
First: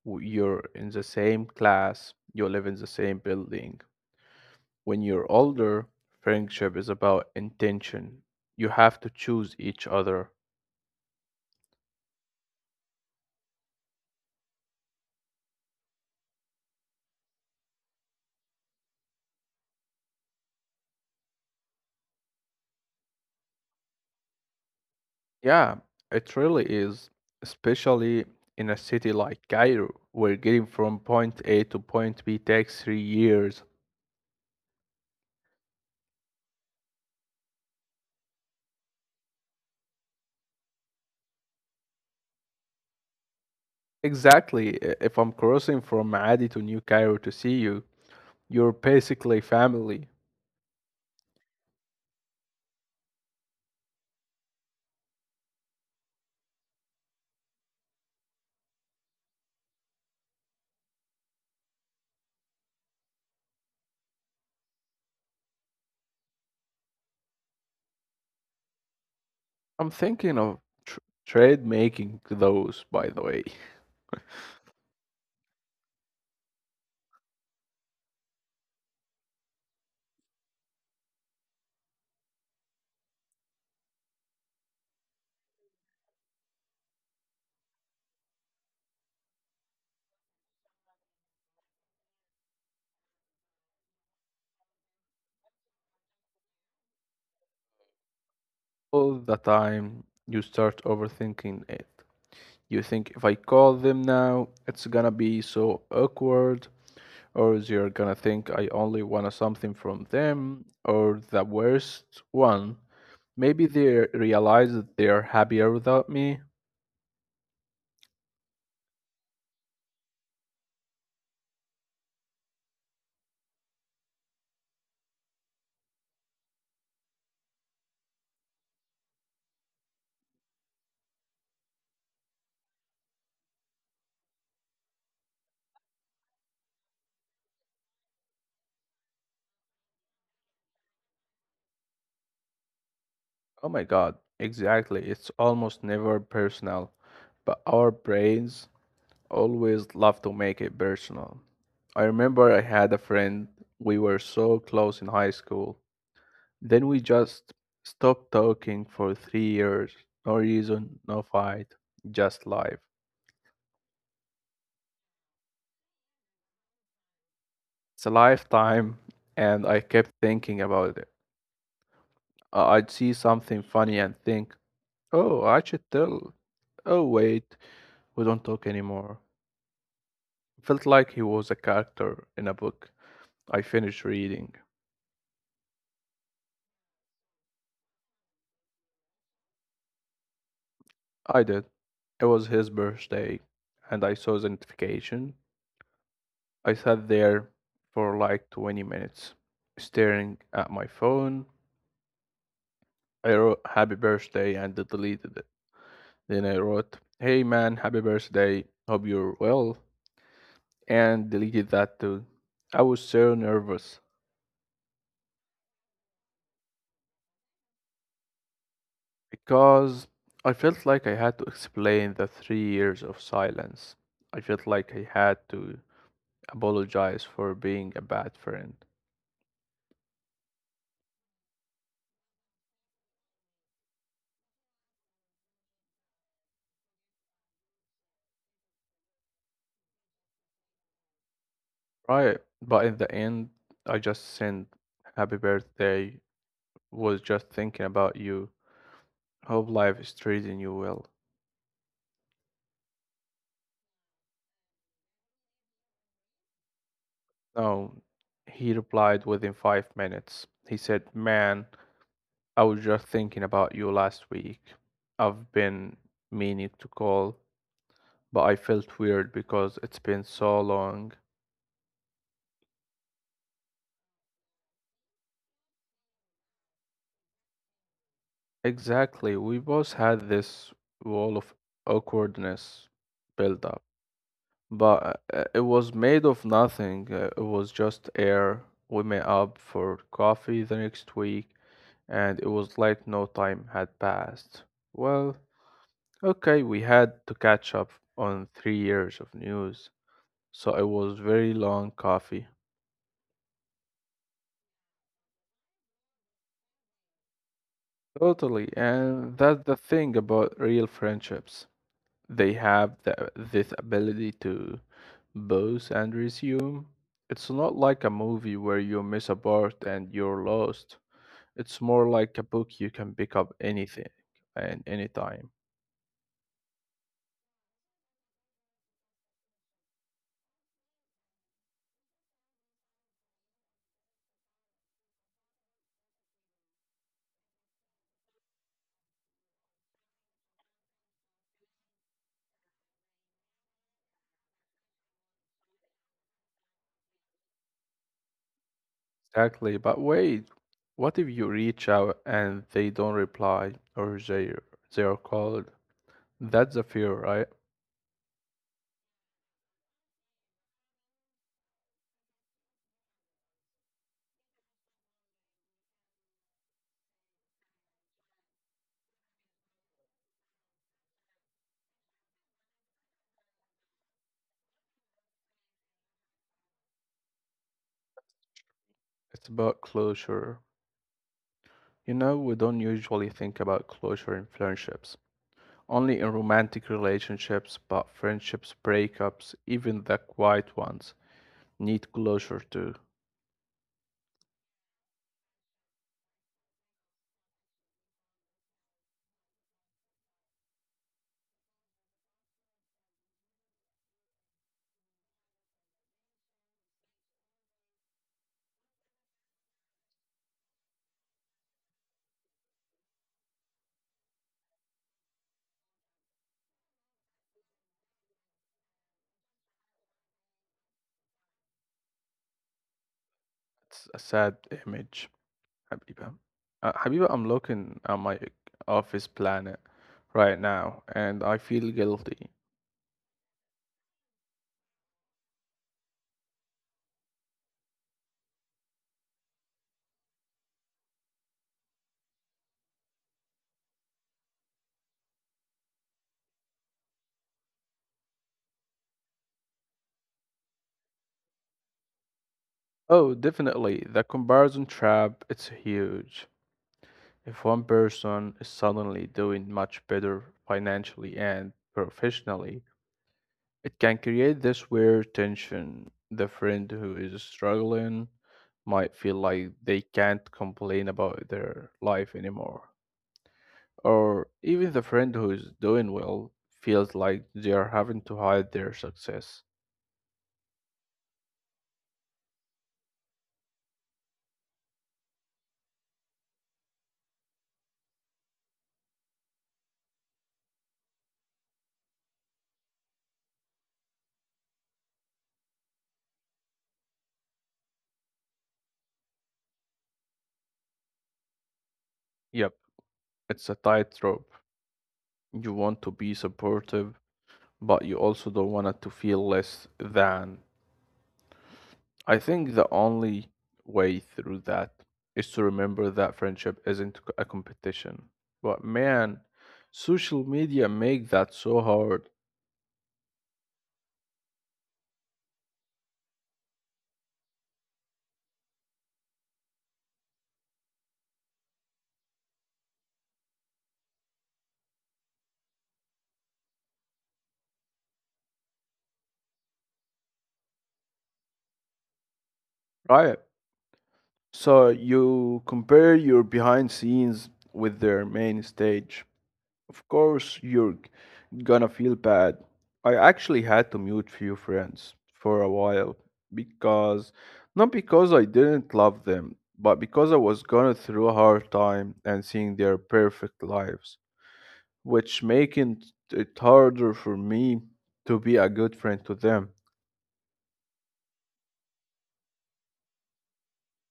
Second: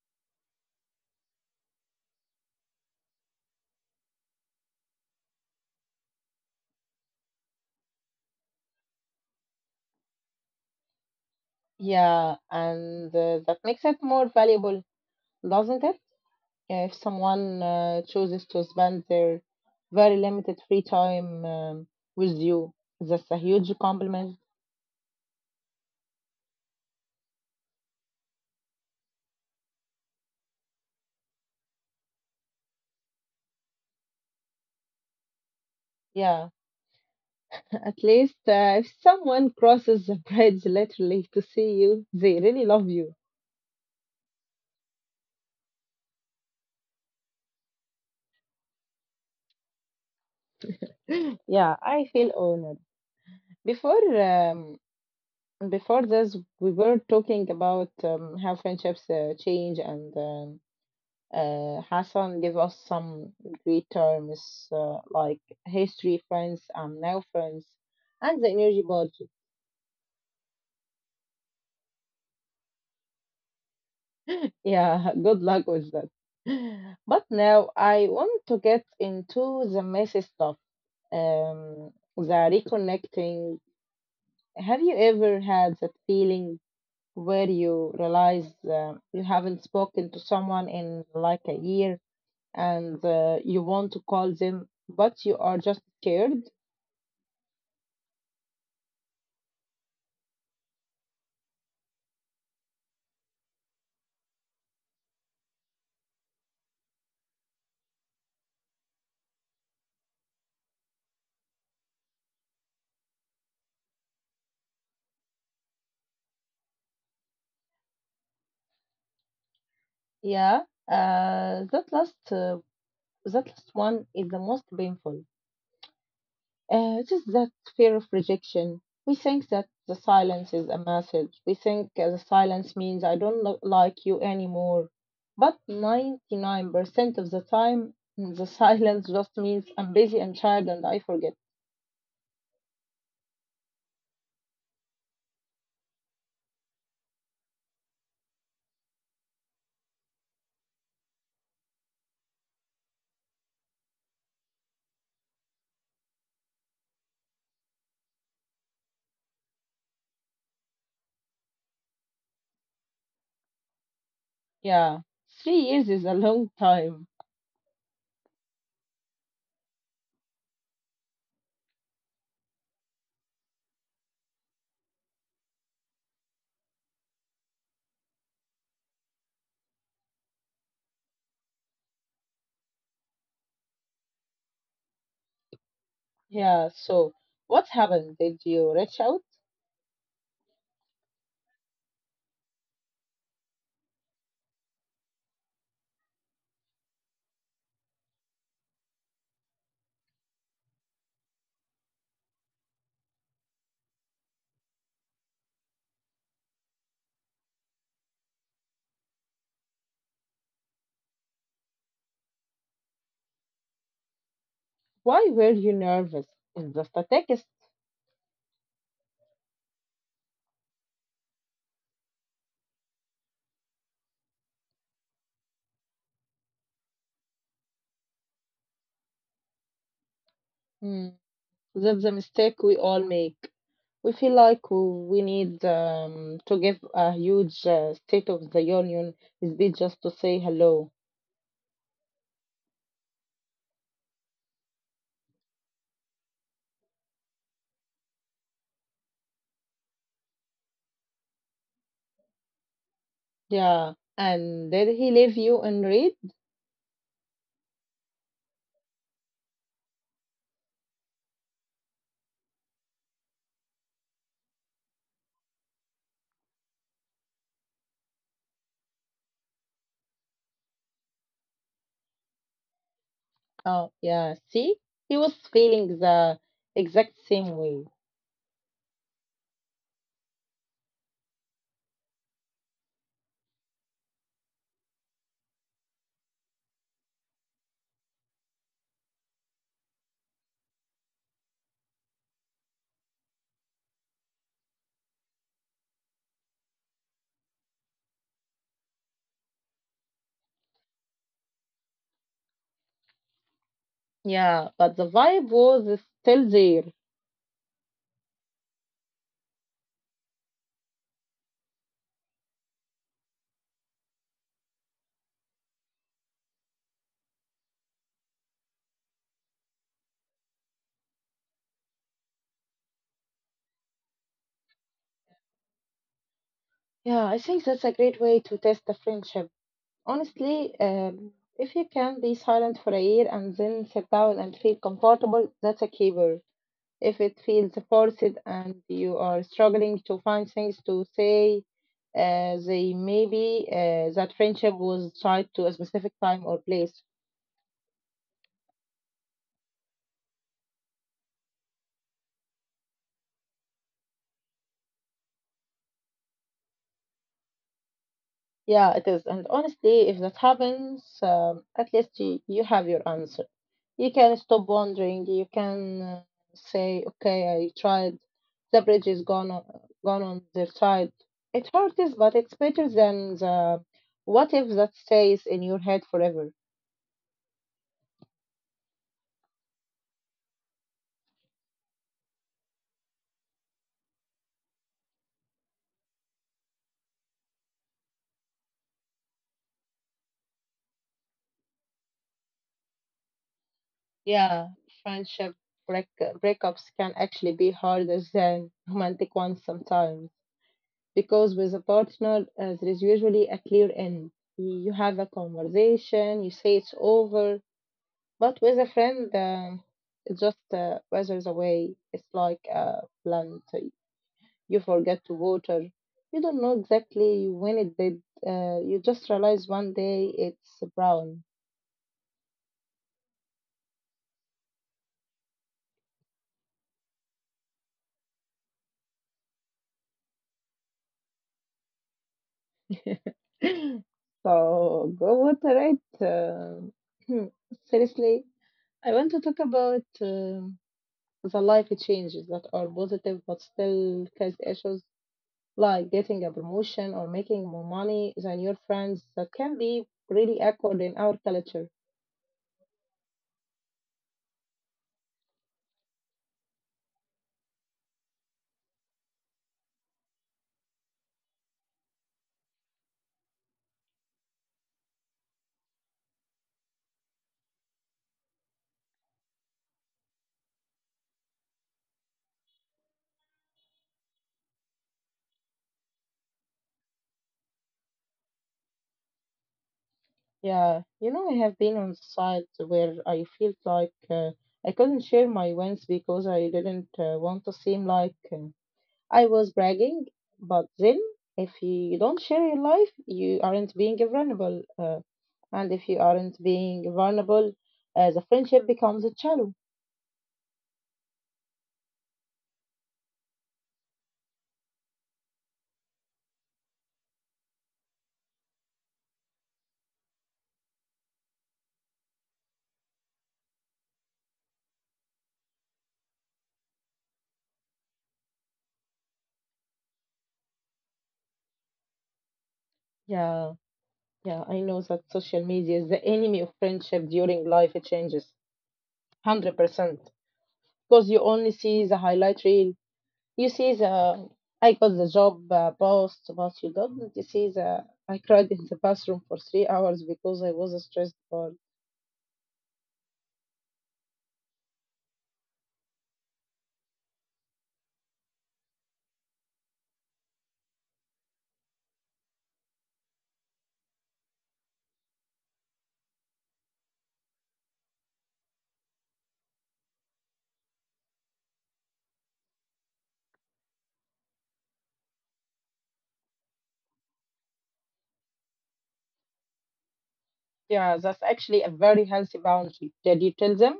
[SPEAKER 2] you're in the same class, you live in the same building. When you're older, friendship is about intention. You have to choose each other.
[SPEAKER 1] Yeah, and that makes it more valuable, doesn't it? Yeah, if someone chooses to spend their very limited free time with you, that's a huge compliment.
[SPEAKER 2] Yeah, it really is, especially in a city like Cairo, where getting from point A to point B takes 3 years.
[SPEAKER 1] Yeah, at least if someone crosses the bridge literally to see you, they really love you.
[SPEAKER 2] Exactly, if I'm crossing from Maadi to New Cairo to see you, you're basically family.
[SPEAKER 1] Yeah, I feel honored. Before um, Before this, we were talking about how friendships change and Hassan gave us some great terms like history, friends, and now friends, and the energy budget.
[SPEAKER 2] I'm thinking of tr- trade making those, by the way.
[SPEAKER 1] Yeah, good luck with that. But now I want to get into the messy stuff. Um, the reconnecting. Have you ever had that feeling where you realize you haven't spoken to someone in like a year and you want to call them, but you are just scared?
[SPEAKER 2] All the time you start overthinking it. You think if I call them now, it's gonna be so awkward, or they're gonna think I only want something from them, or the worst one, maybe they realize that they are happier without me.
[SPEAKER 1] Yeah, uh, that last uh, that last one is the most painful. It is that fear of rejection. We think that the silence is a message. We think the silence means I don't like you anymore. But 99% of the time, the silence just means I'm busy and tired and I forget.
[SPEAKER 2] Oh my god, exactly. It's almost never personal, but our brains always love to make it personal. I remember I had a friend, we were so close in high school. Then we just stopped talking for 3 years. No reason, no fight, just life.
[SPEAKER 1] Yeah, 3 years is a long time.
[SPEAKER 2] It's a lifetime, and I kept thinking about it. I'd see something funny and think, oh, I should tell. Oh, wait, we don't talk anymore. Felt like he was a character in a book I finished reading.
[SPEAKER 1] Yeah, so what happened? Did you reach out?
[SPEAKER 2] I did. It was his birthday, and I saw the notification. I sat there for like 20 minutes, staring at my phone. I wrote happy birthday and deleted it. Then I wrote, hey man, happy birthday. Hope you're well. And deleted that too. I was so nervous
[SPEAKER 1] Why were you nervous? It's just a text.
[SPEAKER 2] because I felt like I had to explain the 3 years of silence. I felt like I had to apologize for being a bad friend.
[SPEAKER 1] Hmm. That's the mistake we all make. We feel like we need to give a huge State of the Union speech just to say hello.
[SPEAKER 2] Right. But in the end, I just sent happy birthday, was just thinking about you. Hope life is treating you well.
[SPEAKER 1] Yeah. And did he leave you in read?
[SPEAKER 2] No, he replied within 5 minutes. He said, man, I was just thinking about you last week. I've been meaning to call, but I felt weird because it's been so long.
[SPEAKER 1] Oh, yeah. See, he was feeling the exact same way.
[SPEAKER 2] Exactly, we both had this wall of awkwardness built up, but it was made of nothing. It was just air. We met up for coffee the next week, and it was like no time had passed. Well, okay, we had to catch up on 3 years of news. So it was very long coffee.
[SPEAKER 1] Yeah, but the vibe was still there.
[SPEAKER 2] Totally. And that's the thing about real friendships. They have the, this ability to both and resume. It's not like a movie where you miss a part and you're lost. It's more like a book you can pick up anything and anytime.
[SPEAKER 1] Yeah, I think that's a great way to test the friendship. Honestly, if you can be silent for a year and then sit down and feel comfortable, that's a keeper. If it feels forced and you are struggling to find things to say, they maybe that friendship was tied to a specific time or place.
[SPEAKER 2] Exactly. But wait, what if you reach out and they don't reply or they are called? That's a fear, right?
[SPEAKER 1] Yeah, it is. And honestly, if that happens, at least you have your answer. You can stop wondering. You can say, okay, I tried. The bridge is gone on their side. It hurts, but it's better than the what if that stays in your head forever.
[SPEAKER 2] It's about closure. You know, we don't usually think about closure in friendships, only in romantic relationships, but friendships, breakups, even the quiet ones, need closure too.
[SPEAKER 1] Yeah, friendship break- breakups can actually be harder than romantic ones sometimes because with a partner, there is usually a clear end. You have a conversation, you say it's over, but with a friend, it just weathers away. It's like a plant. You forget to water. You don't know exactly when it did. You just realize one day it's brown.
[SPEAKER 2] It's a sad image, Habiba. Habiba, I'm looking at my office planet right now and I feel guilty.
[SPEAKER 1] So go water it. Seriously, I want to talk about the life changes that are positive but still cause issues, like getting a promotion or making more money than your friends. That can be really awkward in our culture.
[SPEAKER 2] Oh, definitely, the comparison trap, it's huge. If one person is suddenly doing much better financially and professionally, it can create this weird tension. The friend who is struggling might feel like they can't complain about their life anymore. Or even the friend who is doing well feels like they are having to hide their success.
[SPEAKER 1] Yeah, you know, I have been on sites where I felt like I couldn't share my wins because I didn't want to seem like. I was bragging, but then if you don't share your life, you aren't being vulnerable. And if you aren't being vulnerable, the friendship becomes shallow.
[SPEAKER 2] Yep, it's a tightrope. You want to be supportive, but you also don't want it to feel less than. I think the only way through that is to remember that friendship isn't a competition. But man, social media make that so hard,
[SPEAKER 1] Yeah, yeah, I know that social media is the enemy of friendship during life changes. 100%. Because you only see the highlight reel. You see the, I got the job post, but you don't see the, I cried in the bathroom for 3 hours because I was stressed for.
[SPEAKER 2] right? So you compare your behind scenes with their main stage. Of course, you're gonna feel bad. I actually had to mute few friends for a while because not because I didn't love them, but because I was going through a hard time and seeing their perfect lives, which making it harder for me to be a good friend to them.
[SPEAKER 1] Yeah, that's actually a very healthy boundary. Did you tell them?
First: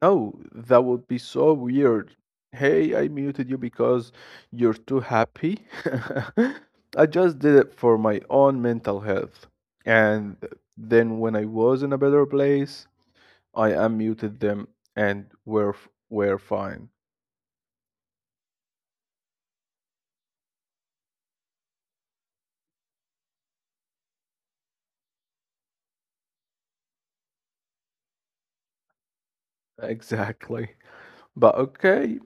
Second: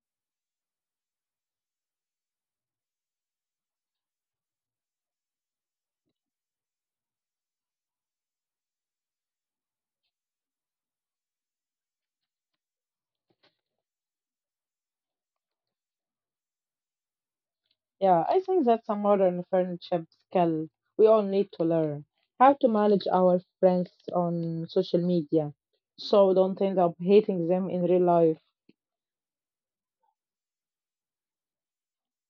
[SPEAKER 2] No, that would be so weird. Hey, I muted you because you're too happy. I just did it for my own mental health. And then when I was in a better place, I unmuted them and we're fine.
[SPEAKER 1] Yeah, I think that's a modern friendship skill we all need to learn. How to manage our friends on social media so don't end up hating them in real life.
[SPEAKER 2] Exactly. But okay,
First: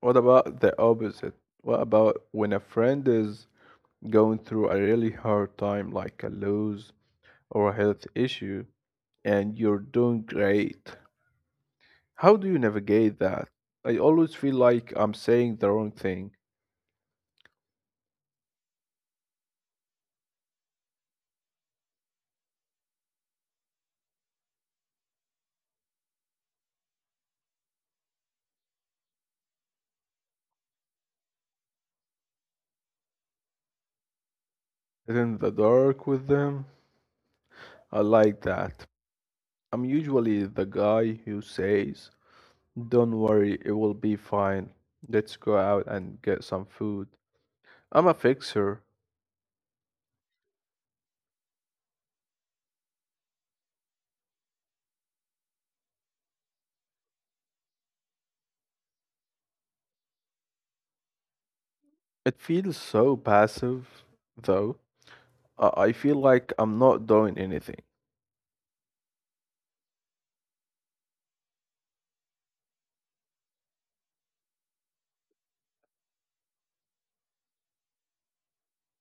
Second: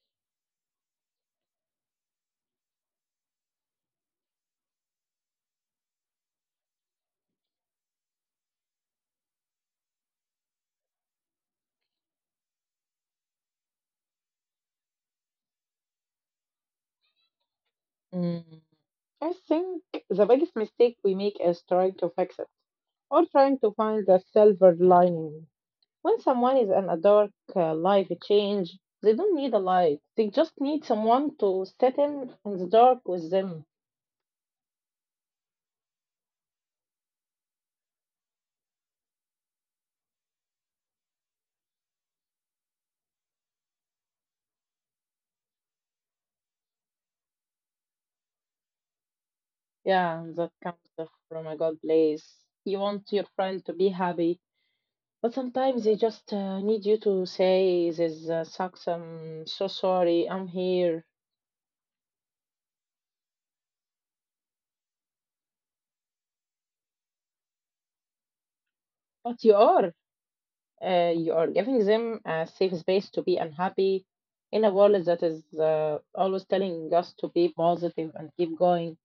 [SPEAKER 2] what about the opposite? What about when a friend is going through a really hard time, like a loss or a health issue, and you're doing great? How do you navigate that? I always feel like I'm saying the wrong thing.
[SPEAKER 1] Mm. I think the biggest mistake we make is trying to fix it or trying to find the silver lining. When someone is in a dark life change, they don't need a light. They just need someone to sit in the dark with them.
[SPEAKER 2] In the dark with them, I like that. I'm usually the guy who says, don't worry, it will be fine. Let's go out and get some food. I'm a fixer.
[SPEAKER 1] Yeah, that comes from a good place. You want your friend to be happy, but sometimes they just need you to say, "This sucks. I'm so sorry. I'm here."
[SPEAKER 2] It feels so passive, though. I feel like I'm not doing anything.
[SPEAKER 1] But you are giving them a safe space to be unhappy in a world that is always telling us to be positive and keep going.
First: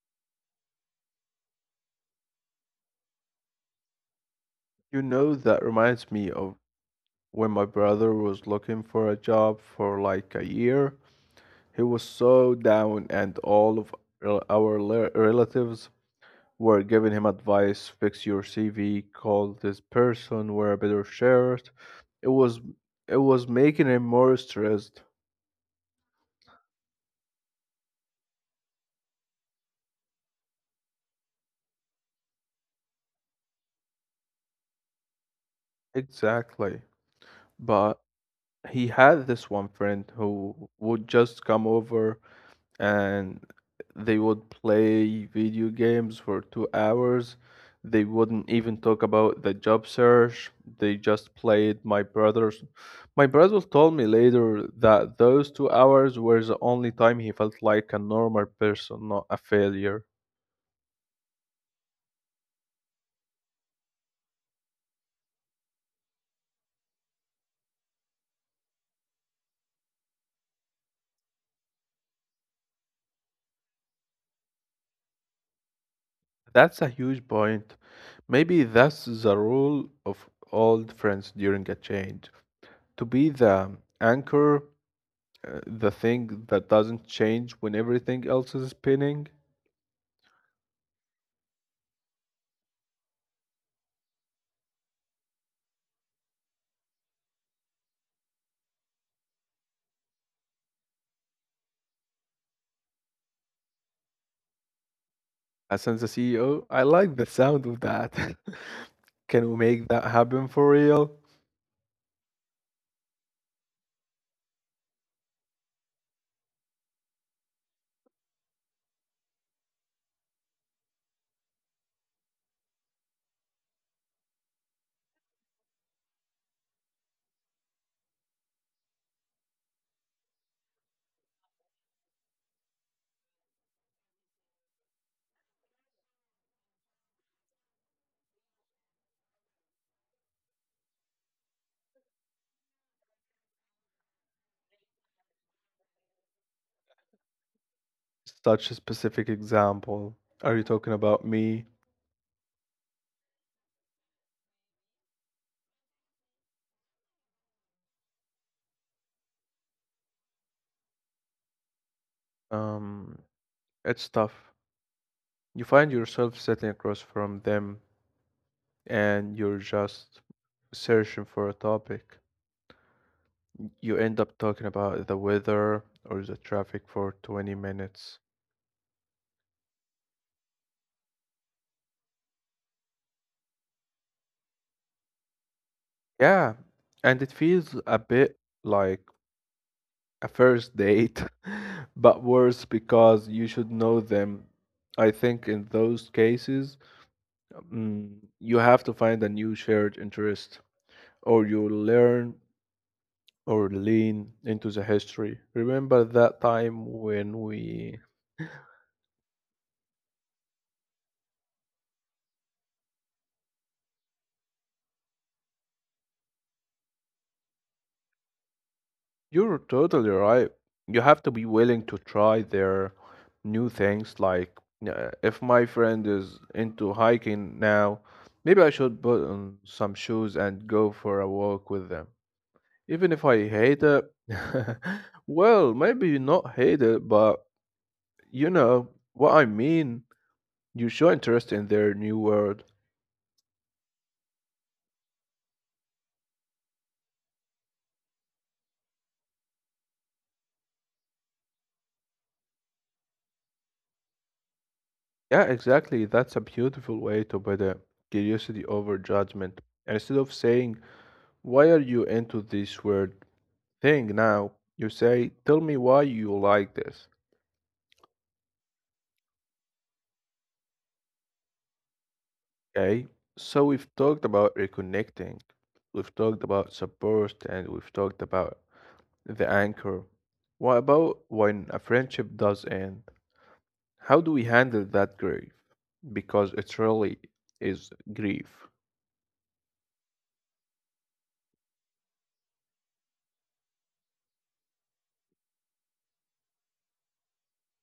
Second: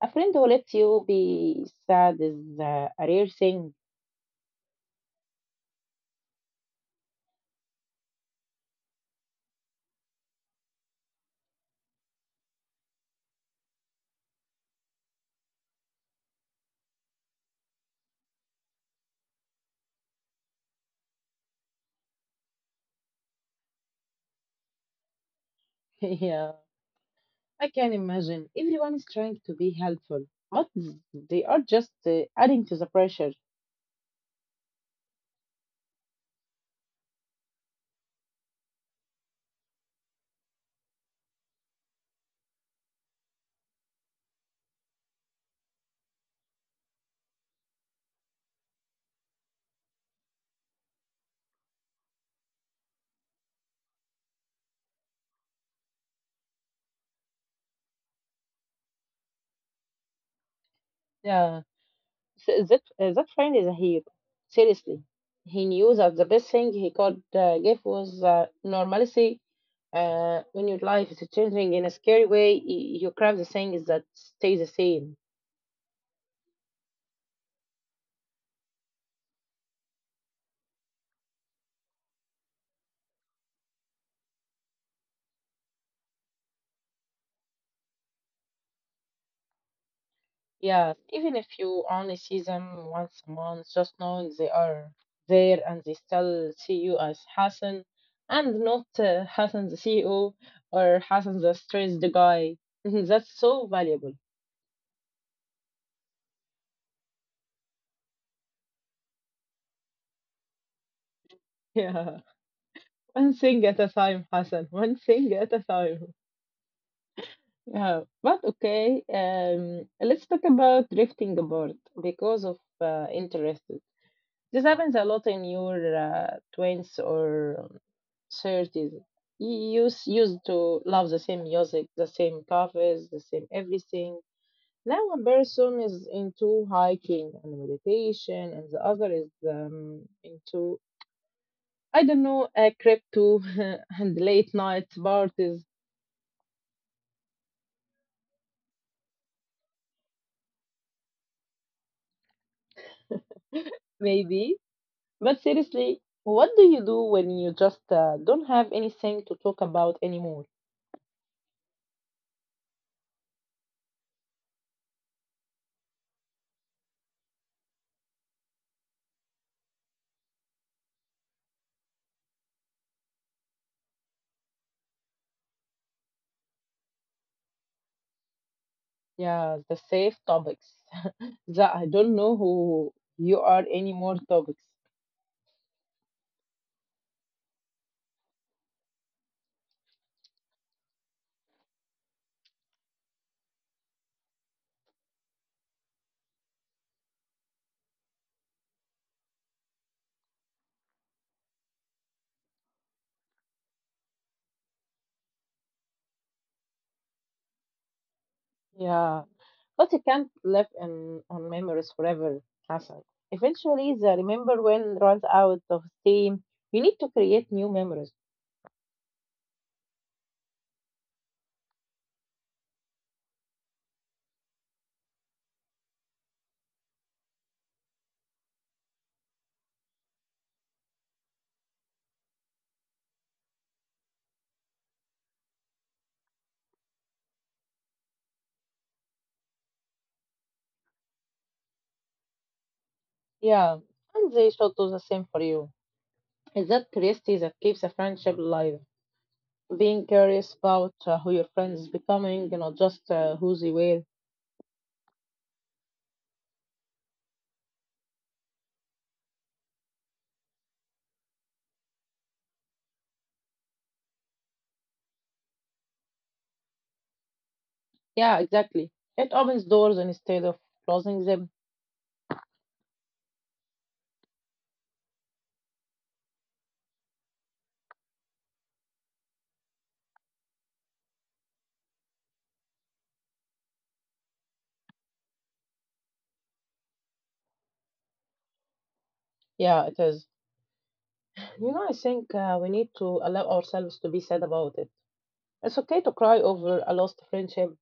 [SPEAKER 1] A friend who lets you be sad is a rare thing.
[SPEAKER 2] You know, that reminds me of when my brother was looking for a job for like a year. He was so down, and all of relatives were giving him advice, fix your CV, call this person, wear a better shirt. It was, it was making him more stressed.
[SPEAKER 1] Yeah. I can imagine. Everyone is trying to be helpful, but they are just adding to the pressure.
[SPEAKER 2] Exactly. But he had this one friend who would just come over and they would play video games for 2 hours. They wouldn't even talk about the job search. They just played my brother's. My brother told me later that those 2 hours were the only time he felt like a normal person, not a failure.
[SPEAKER 1] Yeah, that friend is a hero. Seriously, he knew that the best thing he could give was normalcy. When your life is changing in a scary way, you crave the things that stay the same.
[SPEAKER 2] That's a huge point. Maybe that's the role of old friends during a change. To be the anchor, the thing that doesn't change when everything else is spinning.
[SPEAKER 1] Yeah, even if you only see them once a month, just know they are there and they still see you as Hassan and not Hassan the CEO or Hassan the stressed guy. That's so valuable.
[SPEAKER 2] As the CEO. I like the sound of that. Can we make that happen for real?
[SPEAKER 1] Yeah, one thing at a time, Hassan. One thing at a time. Yeah, but okay. Let's talk about drifting apart because of interest. This happens a lot in your twenties or thirties. You used to love the same music, the same cafes, the same everything. Now one person is into hiking and meditation, and the other is into I don't know crypto and late night parties
[SPEAKER 2] Such a specific example. Are you talking about me?
[SPEAKER 1] maybe. But seriously, what do you do when you just don't have anything to talk about anymore?
[SPEAKER 2] Um, it's tough. You find yourself sitting across from them and you're just searching for a topic. You end up talking about the weather or the traffic for 20 minutes.
[SPEAKER 1] Yeah, the safe topics. That I don't know who you are anymore topics.
[SPEAKER 2] Yeah, and it feels a bit like a first date, but worse because you should know them. I think in those cases, mm, you have to find a new shared interest or you learn or lean into the history. Remember that time when we.
[SPEAKER 1] Yeah. But you can't live in on memories forever, Hassan. Eventually the remember when runs out of steam. You need to create new memories.
[SPEAKER 2] You're totally right. You have to be willing to try their new things. Like, if my friend is into hiking now, maybe I should put on some shoes and go for a walk with them. Even if I hate it, well, maybe you not hate it, but you know what I mean. You show interest in their new world.
[SPEAKER 1] Yeah. And they should do the same for you. It's that curiosity that keeps a friendship alive. Being curious about who your friends is becoming, you know, just who they were.
[SPEAKER 2] Yeah, exactly. That's a beautiful way to put it. Curiosity over judgment. And instead of saying, why are you into this word thing now? You say, tell me why you like this.
[SPEAKER 1] Yeah, exactly. It opens doors instead of closing them.
[SPEAKER 2] Okay? So we've talked about reconnecting, we've talked about support, and we've talked about the anchor. What about when a friendship does end? How do we handle that grief? Because it really is grief.
[SPEAKER 1] Yeah, it is. You know, I think we need to allow ourselves to be sad about it. It's okay to cry over a lost friendship.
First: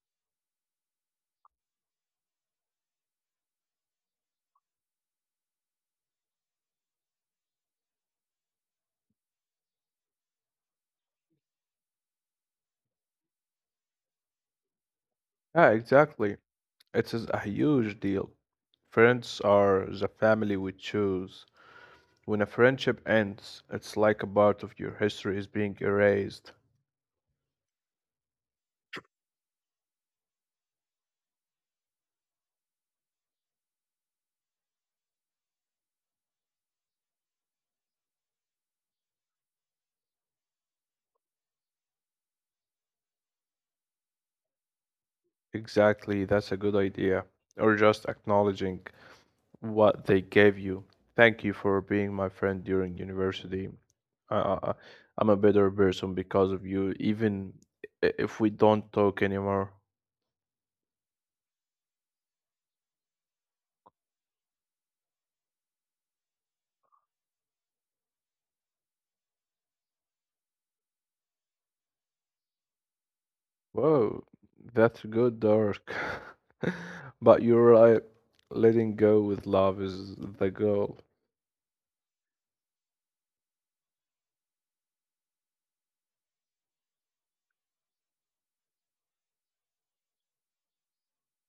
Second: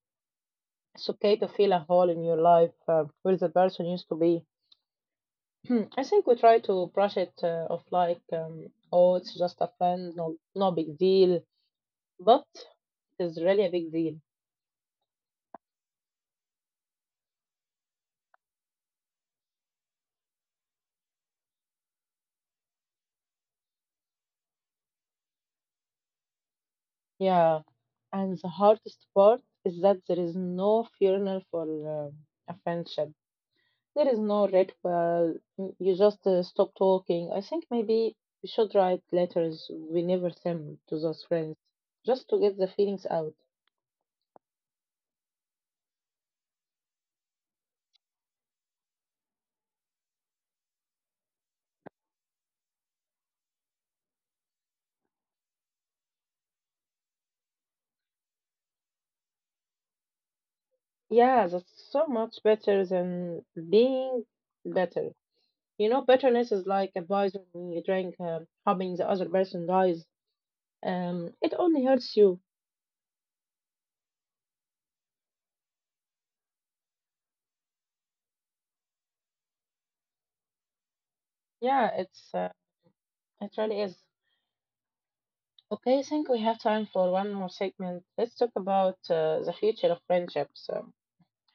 [SPEAKER 1] It's okay to feel a hole in your life where the person used to be. I think we try to brush it off like, oh, it's just a friend, no big deal. But it is really a big deal.
[SPEAKER 2] Yeah, exactly. It is a huge deal. Friends are the family we choose. When a friendship ends, it's like a part of your history is being erased.
[SPEAKER 1] Yeah. And the hardest part is that there is no funeral for a friendship. There is no red pill. Mm, you just stop talking. I think maybe we should write letters we never send to those friends just to get the feelings out.
[SPEAKER 2] Exactly, that's a good idea. Or just acknowledging what they gave you. Thank you for being my friend during university. I, I, I- am a better person because of you, even if we don't talk anymore.
[SPEAKER 1] Yeah, that's so much better than being better. You know, bitterness is like a poison when you drink, hoping the other person dies. It only hurts you.
[SPEAKER 2] Whoa, that's good, dark. But you're right, letting go with love is the goal.
[SPEAKER 1] Yeah, it's it really is. Okay, I think we have time for one more segment. Let's talk about the future of friendships.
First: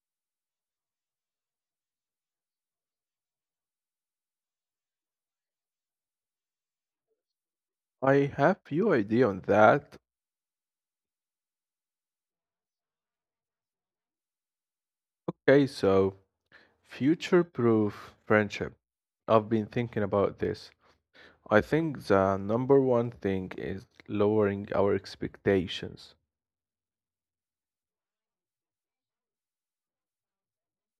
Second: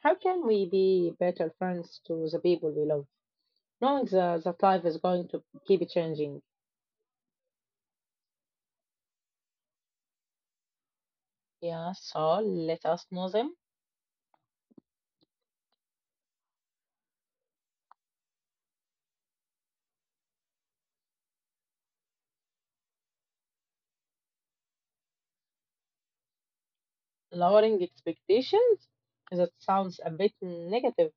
[SPEAKER 1] How can we be better friends to the people we love, knowing that life is going to keep changing?
[SPEAKER 2] I have few idea on that.
[SPEAKER 1] Yeah, so let us know them.
[SPEAKER 2] Okay, so future-proof friendship. I've been thinking about this. I think the number one thing is lowering our expectations.
[SPEAKER 1] Lowering expectations? That sounds a bit negative.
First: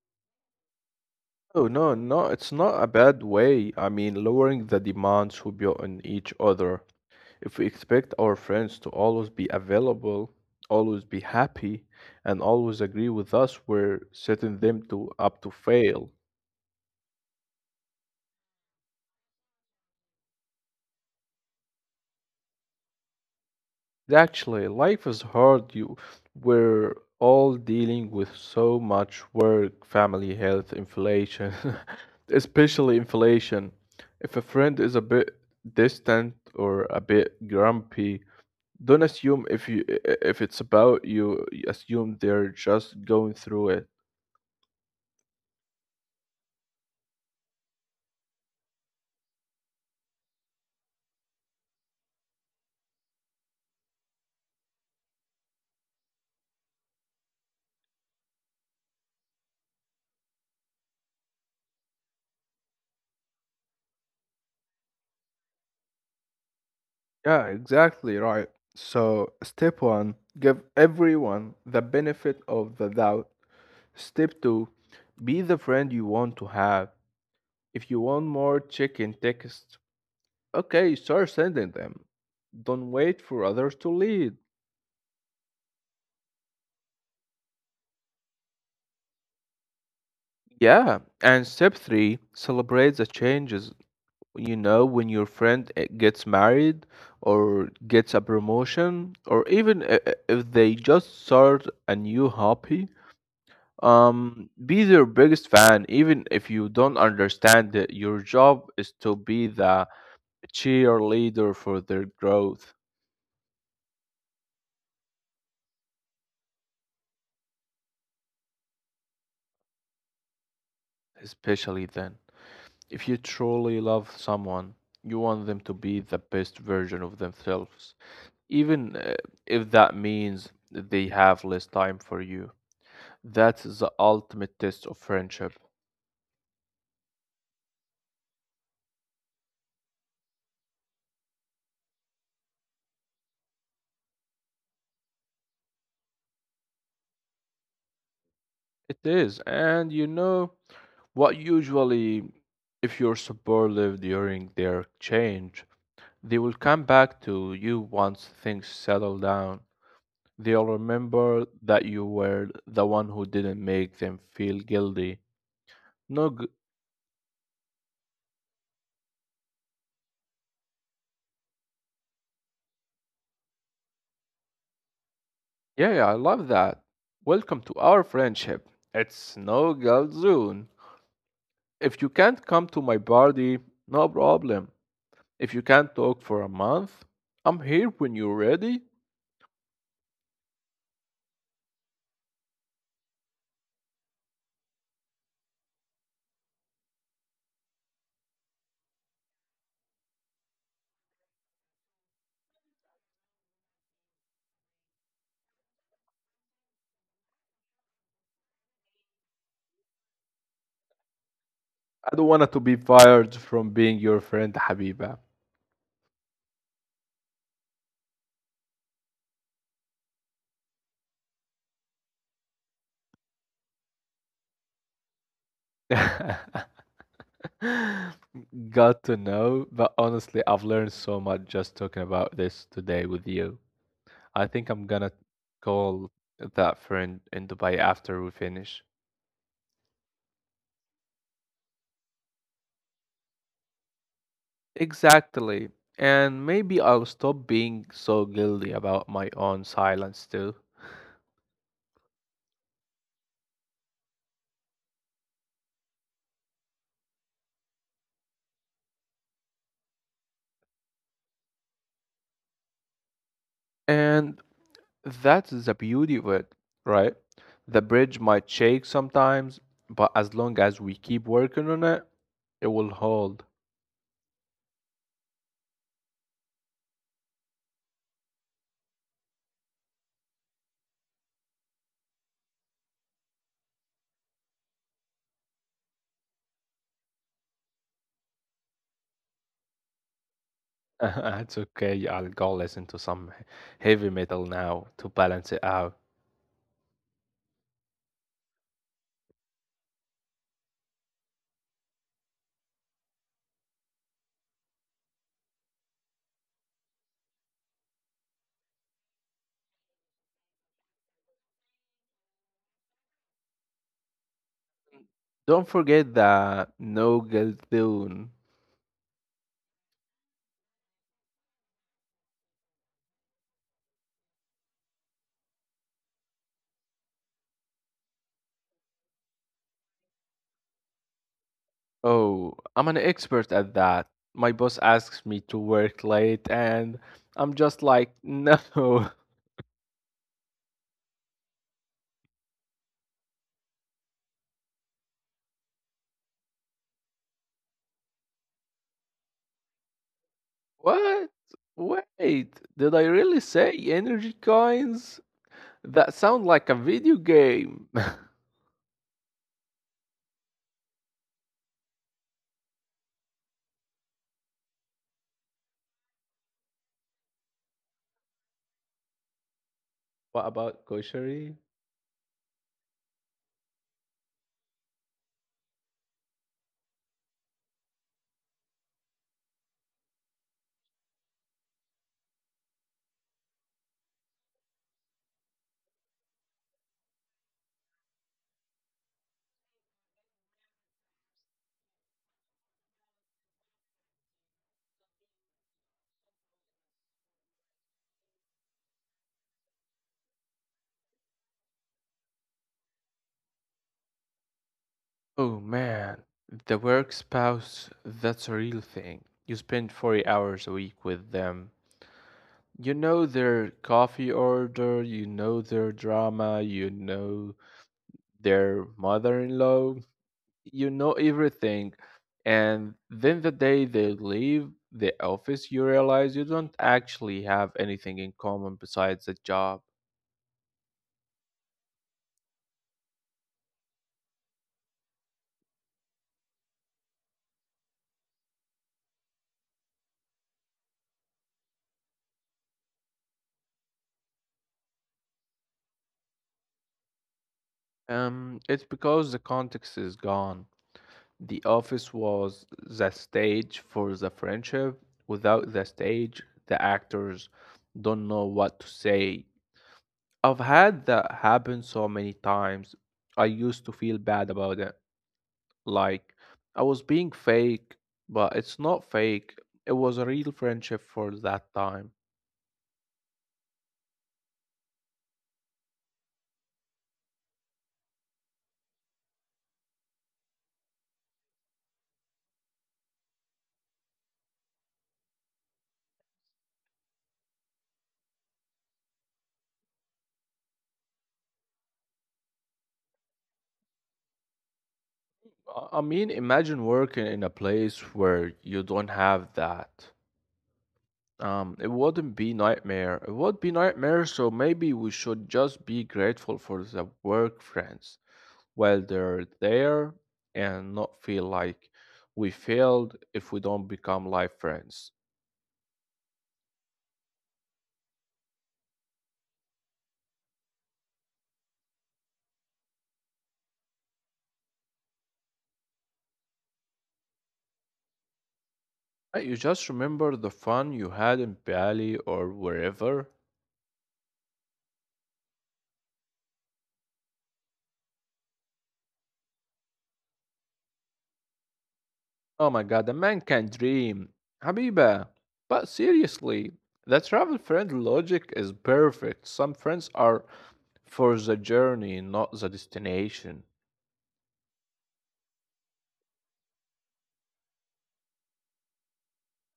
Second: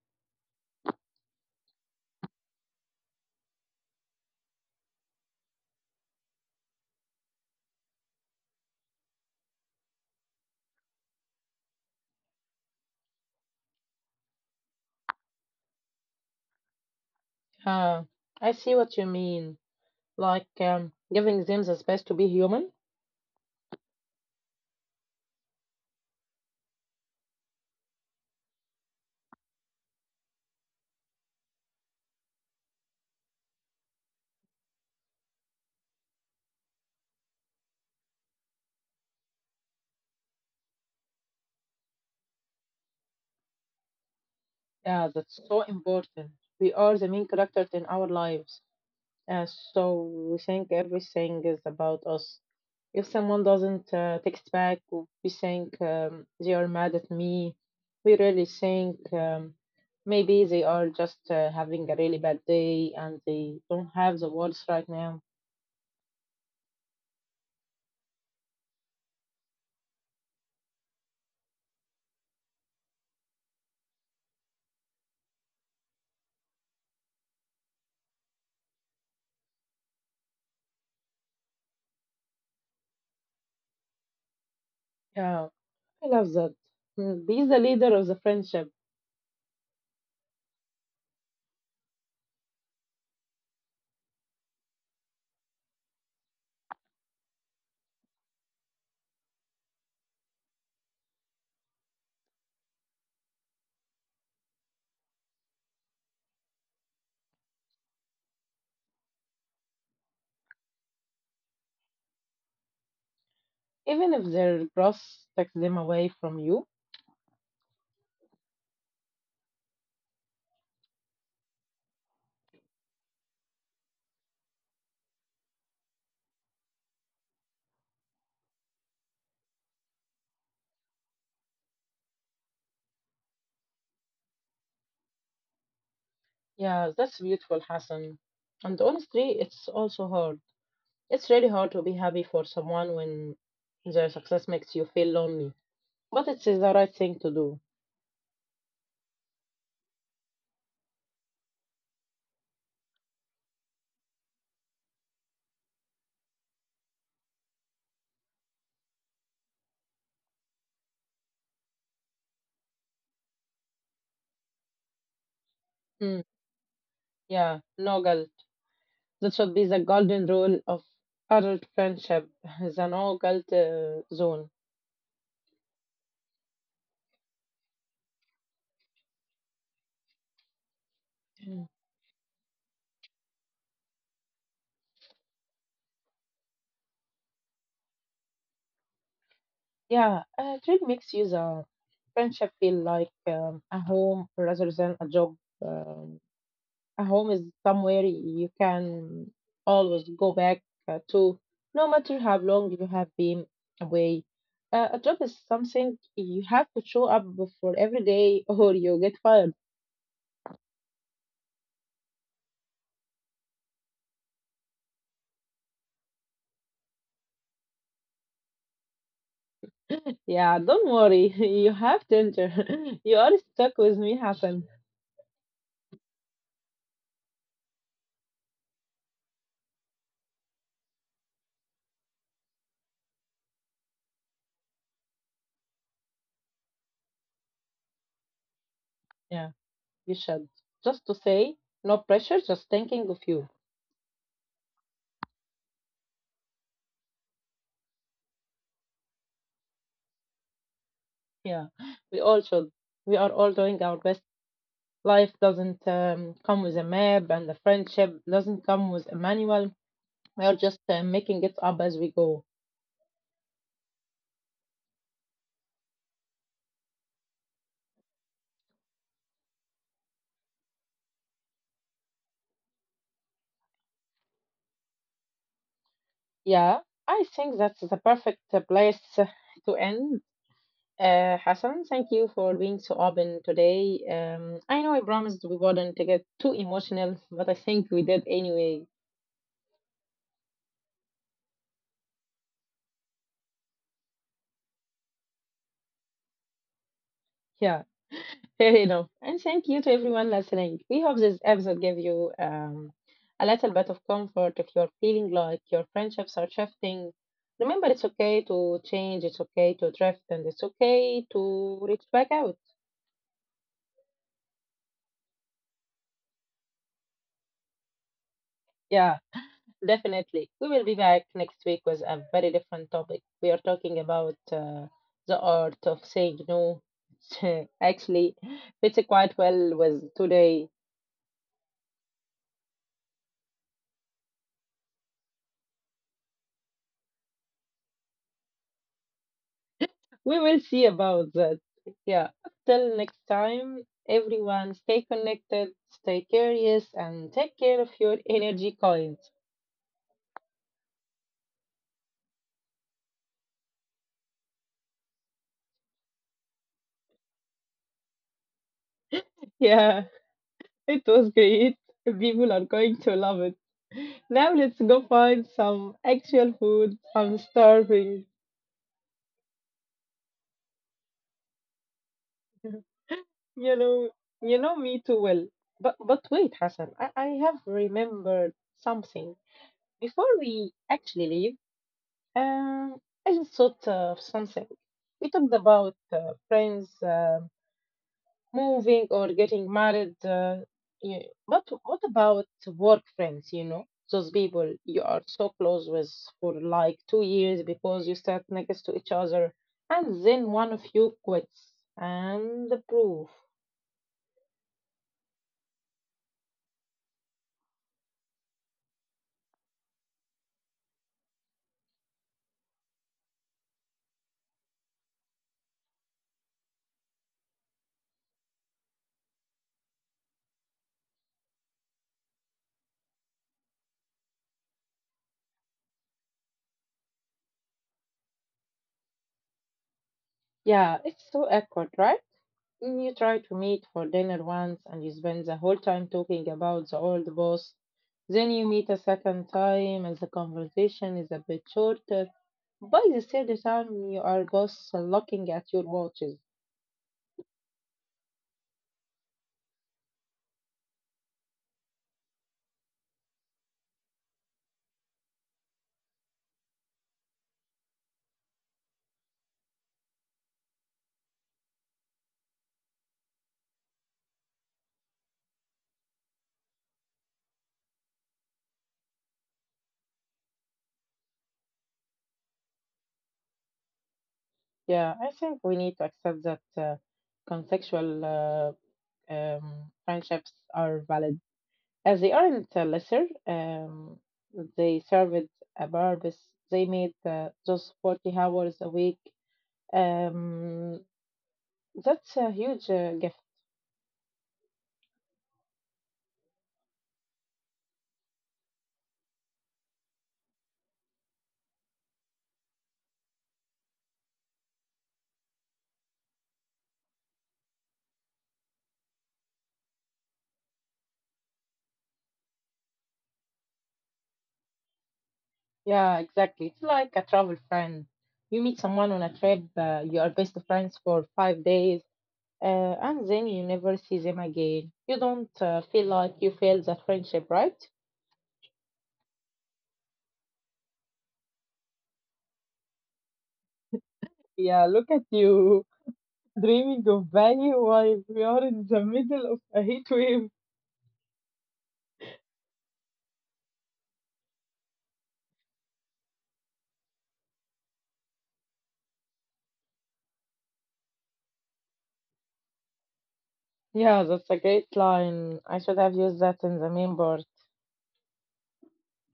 [SPEAKER 2] Oh, it's not a bad way. I mean, lowering the demands we put on each other. If we expect our friends to always be available, always be happy, and always agree with us, we're setting them to up to fail.
[SPEAKER 1] Uh, I see what you mean. Like giving them the space to be human.
[SPEAKER 2] Actually, life is hard. We're all dealing with so much work, family, health, inflation, especially inflation. If a friend is a bit distant or a bit grumpy, don't assume if you if it's about you, assume they're just going through it.
[SPEAKER 1] Yeah, that's so important. We are the main characters in our lives, uh, so we think everything is about us. If someone doesn't text back or we think they are mad at me, we really think maybe they are just having a really bad day and they don't have the words right now.
[SPEAKER 2] Yeah, exactly right. So, step one, give everyone the benefit of the doubt. Step two, be the friend you want to have. If you want more, check in text. Okay, start sending them. Don't wait for others to lead.
[SPEAKER 1] Yeah, I love that. Mm, be the leader of the friendship,
[SPEAKER 2] Yeah, and step three, celebrate the changes. You know, when your friend gets married or gets a promotion, or even if they just start a new hobby, be their biggest fan, even if you don't understand it. Your job is to be the cheerleader for their growth,
[SPEAKER 1] even if their boss takes them away from you.
[SPEAKER 2] especially then. If you truly love someone, you want them to be the best version of themselves, even if that means they have less time for you. That's the ultimate test of friendship.
[SPEAKER 1] Yeah, that's beautiful, Hassan. And honestly, it's also hard. It's really hard to be happy for someone when their success makes you feel lonely. But it's the right thing to do.
[SPEAKER 2] It is, and you know what? Usually, if you're supportive during their change, they will come back to you once things settle down. They'll remember that you were the one who didn't make them feel guilty. No.
[SPEAKER 1] Hmm. Yeah, no guilt. That should be the golden rule of adult friendship, the no guilt zone.
[SPEAKER 2] Yeah, yeah, I love that. Welcome to our friendship. It's no guilt zone.
[SPEAKER 1] Mm.
[SPEAKER 2] If you can't come to my party, no problem. If you can't talk for a month, I'm here when you're ready.
[SPEAKER 1] Yeah, it really makes you the friendship feel like a home rather than a job. Um, a home is somewhere you can always go back to, no matter how long you have been away. A job is something you have to show up for every day or you get fired.
[SPEAKER 2] I don't want to be fired from being your friend, Habiba.
[SPEAKER 1] Yeah, don't worry. You have Tinder. You are stuck with me, Hassan.
[SPEAKER 2] Got to know, but honestly, I've learned so much just talking about this today with you. I think I'm gonna call that friend in Dubai after we finish.
[SPEAKER 1] Yeah, you should. Just to say, no pressure, just thinking of you.
[SPEAKER 2] Exactly. And maybe I'll stop being so guilty about my own silence too.
[SPEAKER 1] Yeah, we all should. We are all doing our best. Life doesn't come with a map, and the friendship doesn't come with a manual. We are just making it up as we go.
[SPEAKER 2] And that's the beauty of it, right? The bridge might shake sometimes, but as long as we keep working on it, it will hold.
[SPEAKER 1] Yeah, I think that's the perfect place to end. Hassan, thank you for being so open today. I know I promised we wouldn't get too emotional, but I think we did anyway.
[SPEAKER 2] It's okay, I'll go listen to some heavy metal now to balance it out.
[SPEAKER 1] Yeah, fair enough. And thank you to everyone listening. We hope this episode gave you a little bit of comfort if you're feeling like your friendships are shifting. Remember, it's okay to change, it's okay to drift, and it's okay to reach back out.
[SPEAKER 2] Don't forget the Nogeldoon.
[SPEAKER 1] Yeah. Definitely. We will be back next week with a very different topic. We are talking about the art of saying no. Actually, fits quite well with today.
[SPEAKER 2] Oh, I'm an expert at that. My boss asks me to work late, and I'm just like, no.
[SPEAKER 1] We will see about that. Yeah. Till next time, everyone, stay connected, stay curious, and take care of your energy coins.
[SPEAKER 2] What? Wait, did I really say energy coins? That sound like a video game.
[SPEAKER 1] Yeah, it was great. People are going to love it. Now let's go find some actual food. I'm starving.
[SPEAKER 2] What about kosheri?
[SPEAKER 1] You know, you know me too well. But wait, Hassan, I have remembered something. Before we actually leave, um, I just thought of something. We talked about friends moving or getting married. Yeah. But what about work friends? You know, those people you are so close with for like 2 years because you sat next to each other, and then one of you quits, and the proof.
[SPEAKER 2] Oh man, the work spouse, that's a real thing. You spend 40 hours a week with them. You know their coffee order, you know their drama, you know their mother in law, you know everything. And then the day they leave the office, you realize you don't actually have anything in common besides the job.
[SPEAKER 1] Yeah, it's so awkward, right? Mm, you try to meet for dinner once and you spend the whole time talking about the old boss. Then you meet a second time and the conversation is a bit shorter. By the third time, you are both looking at your watches.
[SPEAKER 2] It's because the context is gone. The office was the stage for the friendship. Without the stage, the actors don't know what to say. I've had that happen so many times. I used to feel bad about it, like I was being fake, but it's not fake. It was a real friendship for that time.
[SPEAKER 1] Yeah, I think we need to accept that contextual friendships are valid. As they aren't lesser, they served a purpose. They made those 40 hours a week. Um, that's a huge gift.
[SPEAKER 2] I mean, imagine working in a place where you don't have that. It wouldn't be nightmare. It would be nightmare, so maybe we should just be grateful for the work friends while they're there and not feel like we failed if we don't become life friends.
[SPEAKER 1] Yeah, exactly. It's like a travel friend. You meet someone on a trip, you are best friends for 5 days, uh, and then you never see them again. You don't feel like you failed that friendship, right?
[SPEAKER 2] You just remember the fun you had in Bali or wherever.
[SPEAKER 1] Yeah, look at you dreaming of Bali while we are in the middle of a heat wave.
[SPEAKER 2] Oh my god, a man can dream. Habiba. But seriously, the travel friend logic is perfect. Some friends are for the journey, not the destination.
[SPEAKER 1] Yeah, that's a great line. I should have used that in the main part.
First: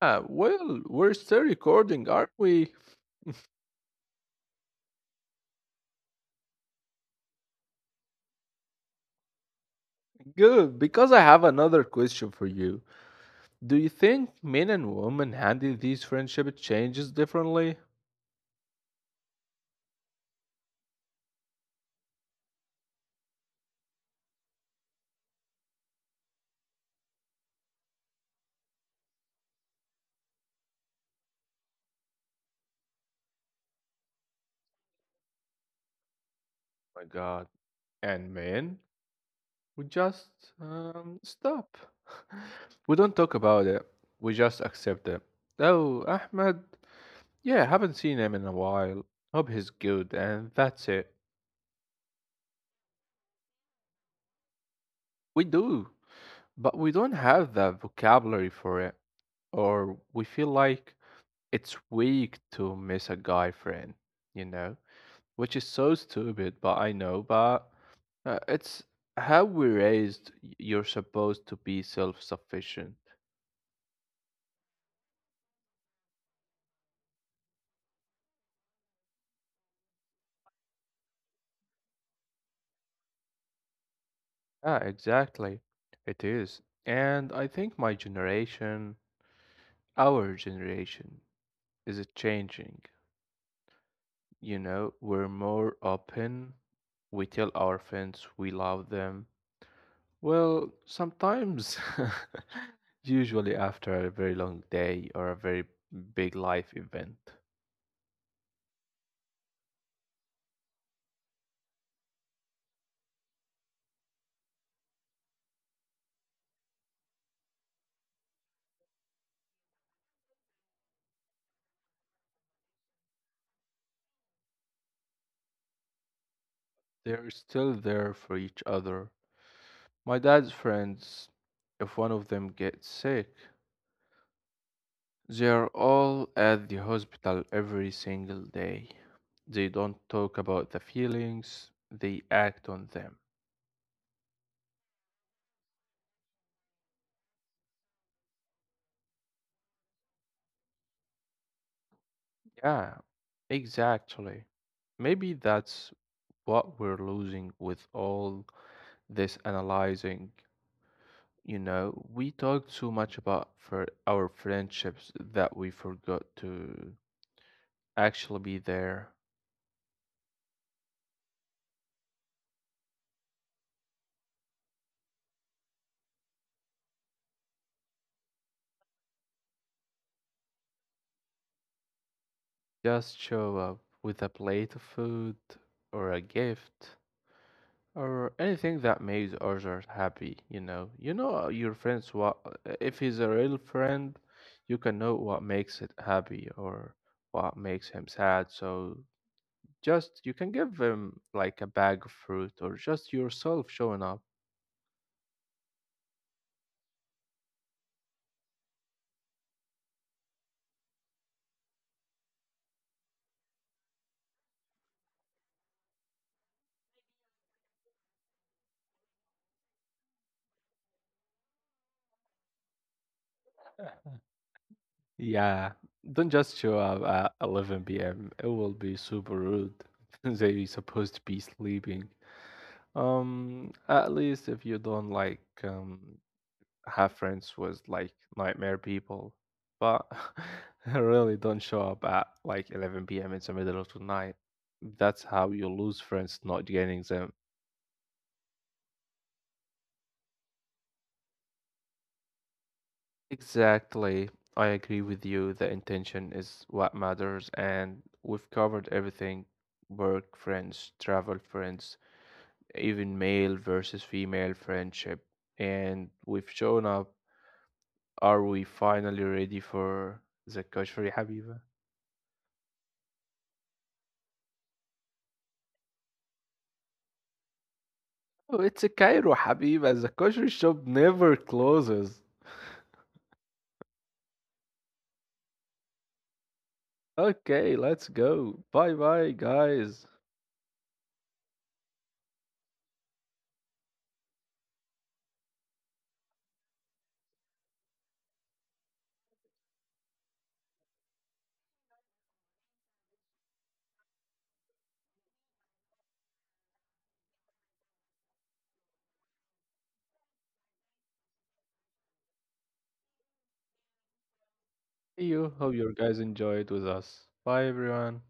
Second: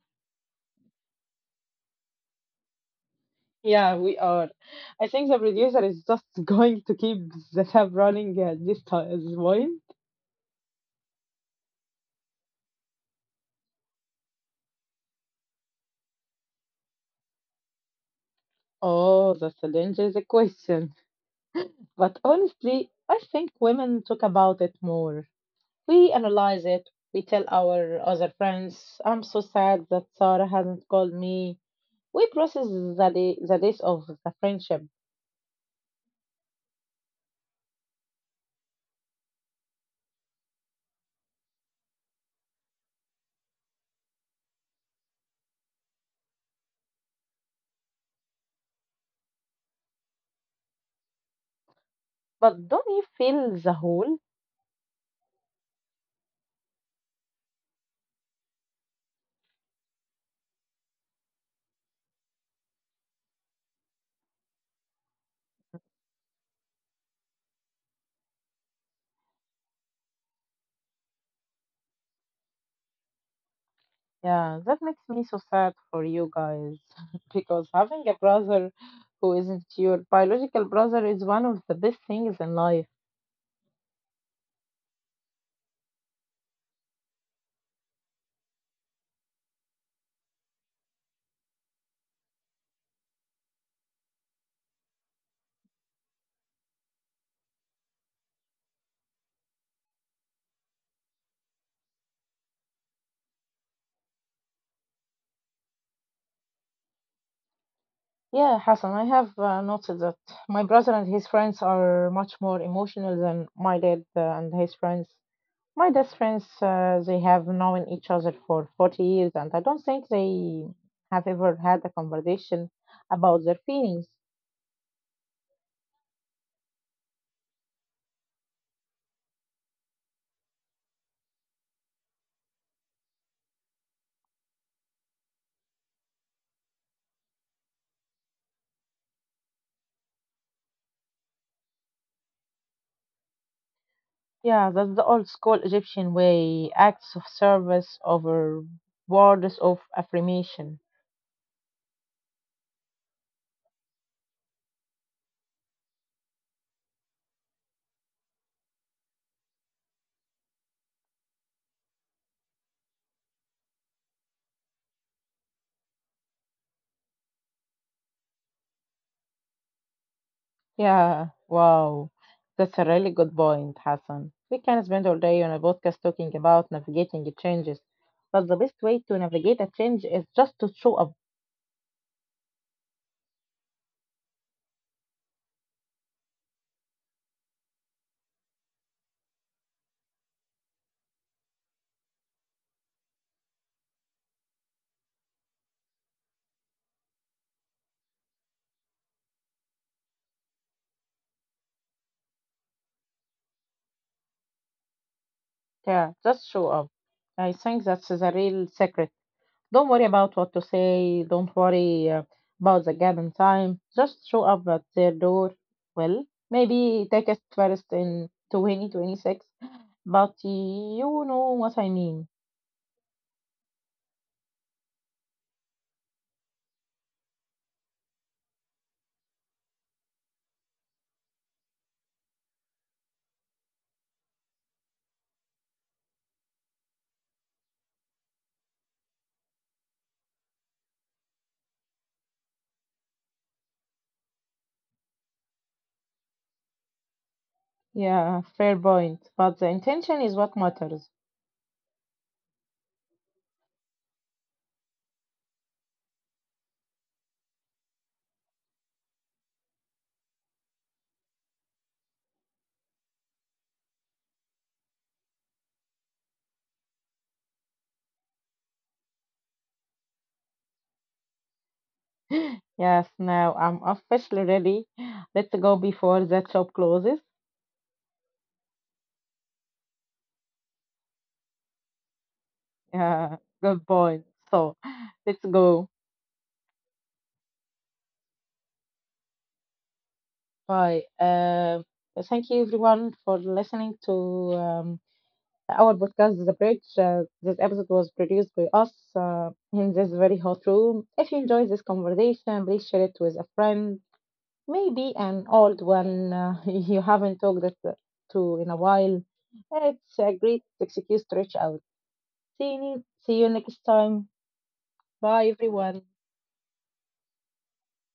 [SPEAKER 2] Ah, well, we're still recording, aren't we?
[SPEAKER 1] Yeah, we are. I think the producer is just going to keep the tab running at this time as well.
[SPEAKER 2] Good, because I have another question for you. Do you think men and women handle these friendship changes differently?
[SPEAKER 1] Oh, that's a dangerous question. But honestly, I think women talk about it more. We analyze it. We tell our other friends, I'm so sad that Sarah hasn't called me. We process the days of the friendship.
[SPEAKER 2] My god. And men, we just stop. We don't talk about it. We just accept it. Oh, Ahmed. Yeah, haven't seen him in a while. Hope he's good, and that's it.
[SPEAKER 1] But don't you feel the hole?
[SPEAKER 2] We do, but we don't have the vocabulary for it. Or we feel like it's weak to miss a guy friend, you know, which is so stupid, but I know, but it's how we raised you're supposed to be self-sufficient.
[SPEAKER 1] Yeah, that makes me so sad for you guys because having a brother who isn't your biological brother is one of the best things in life.
[SPEAKER 2] Yeah, exactly. It is. And I think my generation, our generation, is it changing. You know, we're more open. We tell our friends we love them. Well, sometimes, usually after a very long day or a very big life event,
[SPEAKER 1] Yeah, Hassan, I have noticed that my brother and his friends are much more emotional than my dad and his friends. My dad's friends, they have known each other for 40 years, and I don't think they have ever had a conversation about their feelings.
[SPEAKER 2] they're still there for each other. My dad's friends, if one of them gets sick, they're all at the hospital every single day. They don't talk about the feelings, they act on them.
[SPEAKER 1] Yeah, that's the old school Egyptian way, acts of service over words of affirmation.
[SPEAKER 2] Yeah, exactly. Maybe that's what we're losing with all this analyzing. You know, we talk too much about for our friendships that we forgot to actually be there.
[SPEAKER 1] Yeah, wow. That's a really good point, Hassan. We can spend all day on a podcast talking about navigating changes, but the best way to navigate a change is just to show up.
[SPEAKER 2] Just show up with a plate of food or a gift or anything that makes others happy, you know. You know your friends what if he's a real friend, you can know what makes it happy or what makes him sad. So just you can give him like a bag of fruit or just yourself showing up.
[SPEAKER 1] Yeah, just show up. I think that's the real secret. Don't worry about what to say. Don't worry about the gap in time. Just show up at their door. Well, maybe take us first in 2026, but you know what I mean.
[SPEAKER 2] Yeah, don't just show up at 11 p.m. It will be super rude. They're supposed to be sleeping. At least if you don't like have friends with like nightmare people, but really don't show up at like 11 p.m. in the middle of the night. That's how you lose friends, not gaining them.
[SPEAKER 1] Yeah, fair point. But the intention is what matters.
[SPEAKER 2] Exactly. I agree with you. The intention is what matters, and we've covered everything: work friends, travel friends, even male versus female friendship. And we've shown up. Are we finally ready for the kashri Habiba?
[SPEAKER 1] Yes, now I'm officially ready. Let's go before that shop closes.
[SPEAKER 2] Oh, it's a Cairo Habiba. The kashri shop never closes.
[SPEAKER 1] Yeah, good point. So let's go.
[SPEAKER 2] Okay, let's go. Bye bye, guys.
[SPEAKER 1] Bye. Thank you everyone for listening to um, our podcast, The Bridge. This episode was produced by us in this very hot room. If you enjoyed this conversation, please share it with a friend, maybe an old one you haven't talked it to in a while. It's a great excuse to reach out. See you next time.
[SPEAKER 2] See you.
[SPEAKER 1] Bye,
[SPEAKER 2] Hope you
[SPEAKER 1] everyone.
[SPEAKER 2] guys enjoyed with us. Bye, everyone.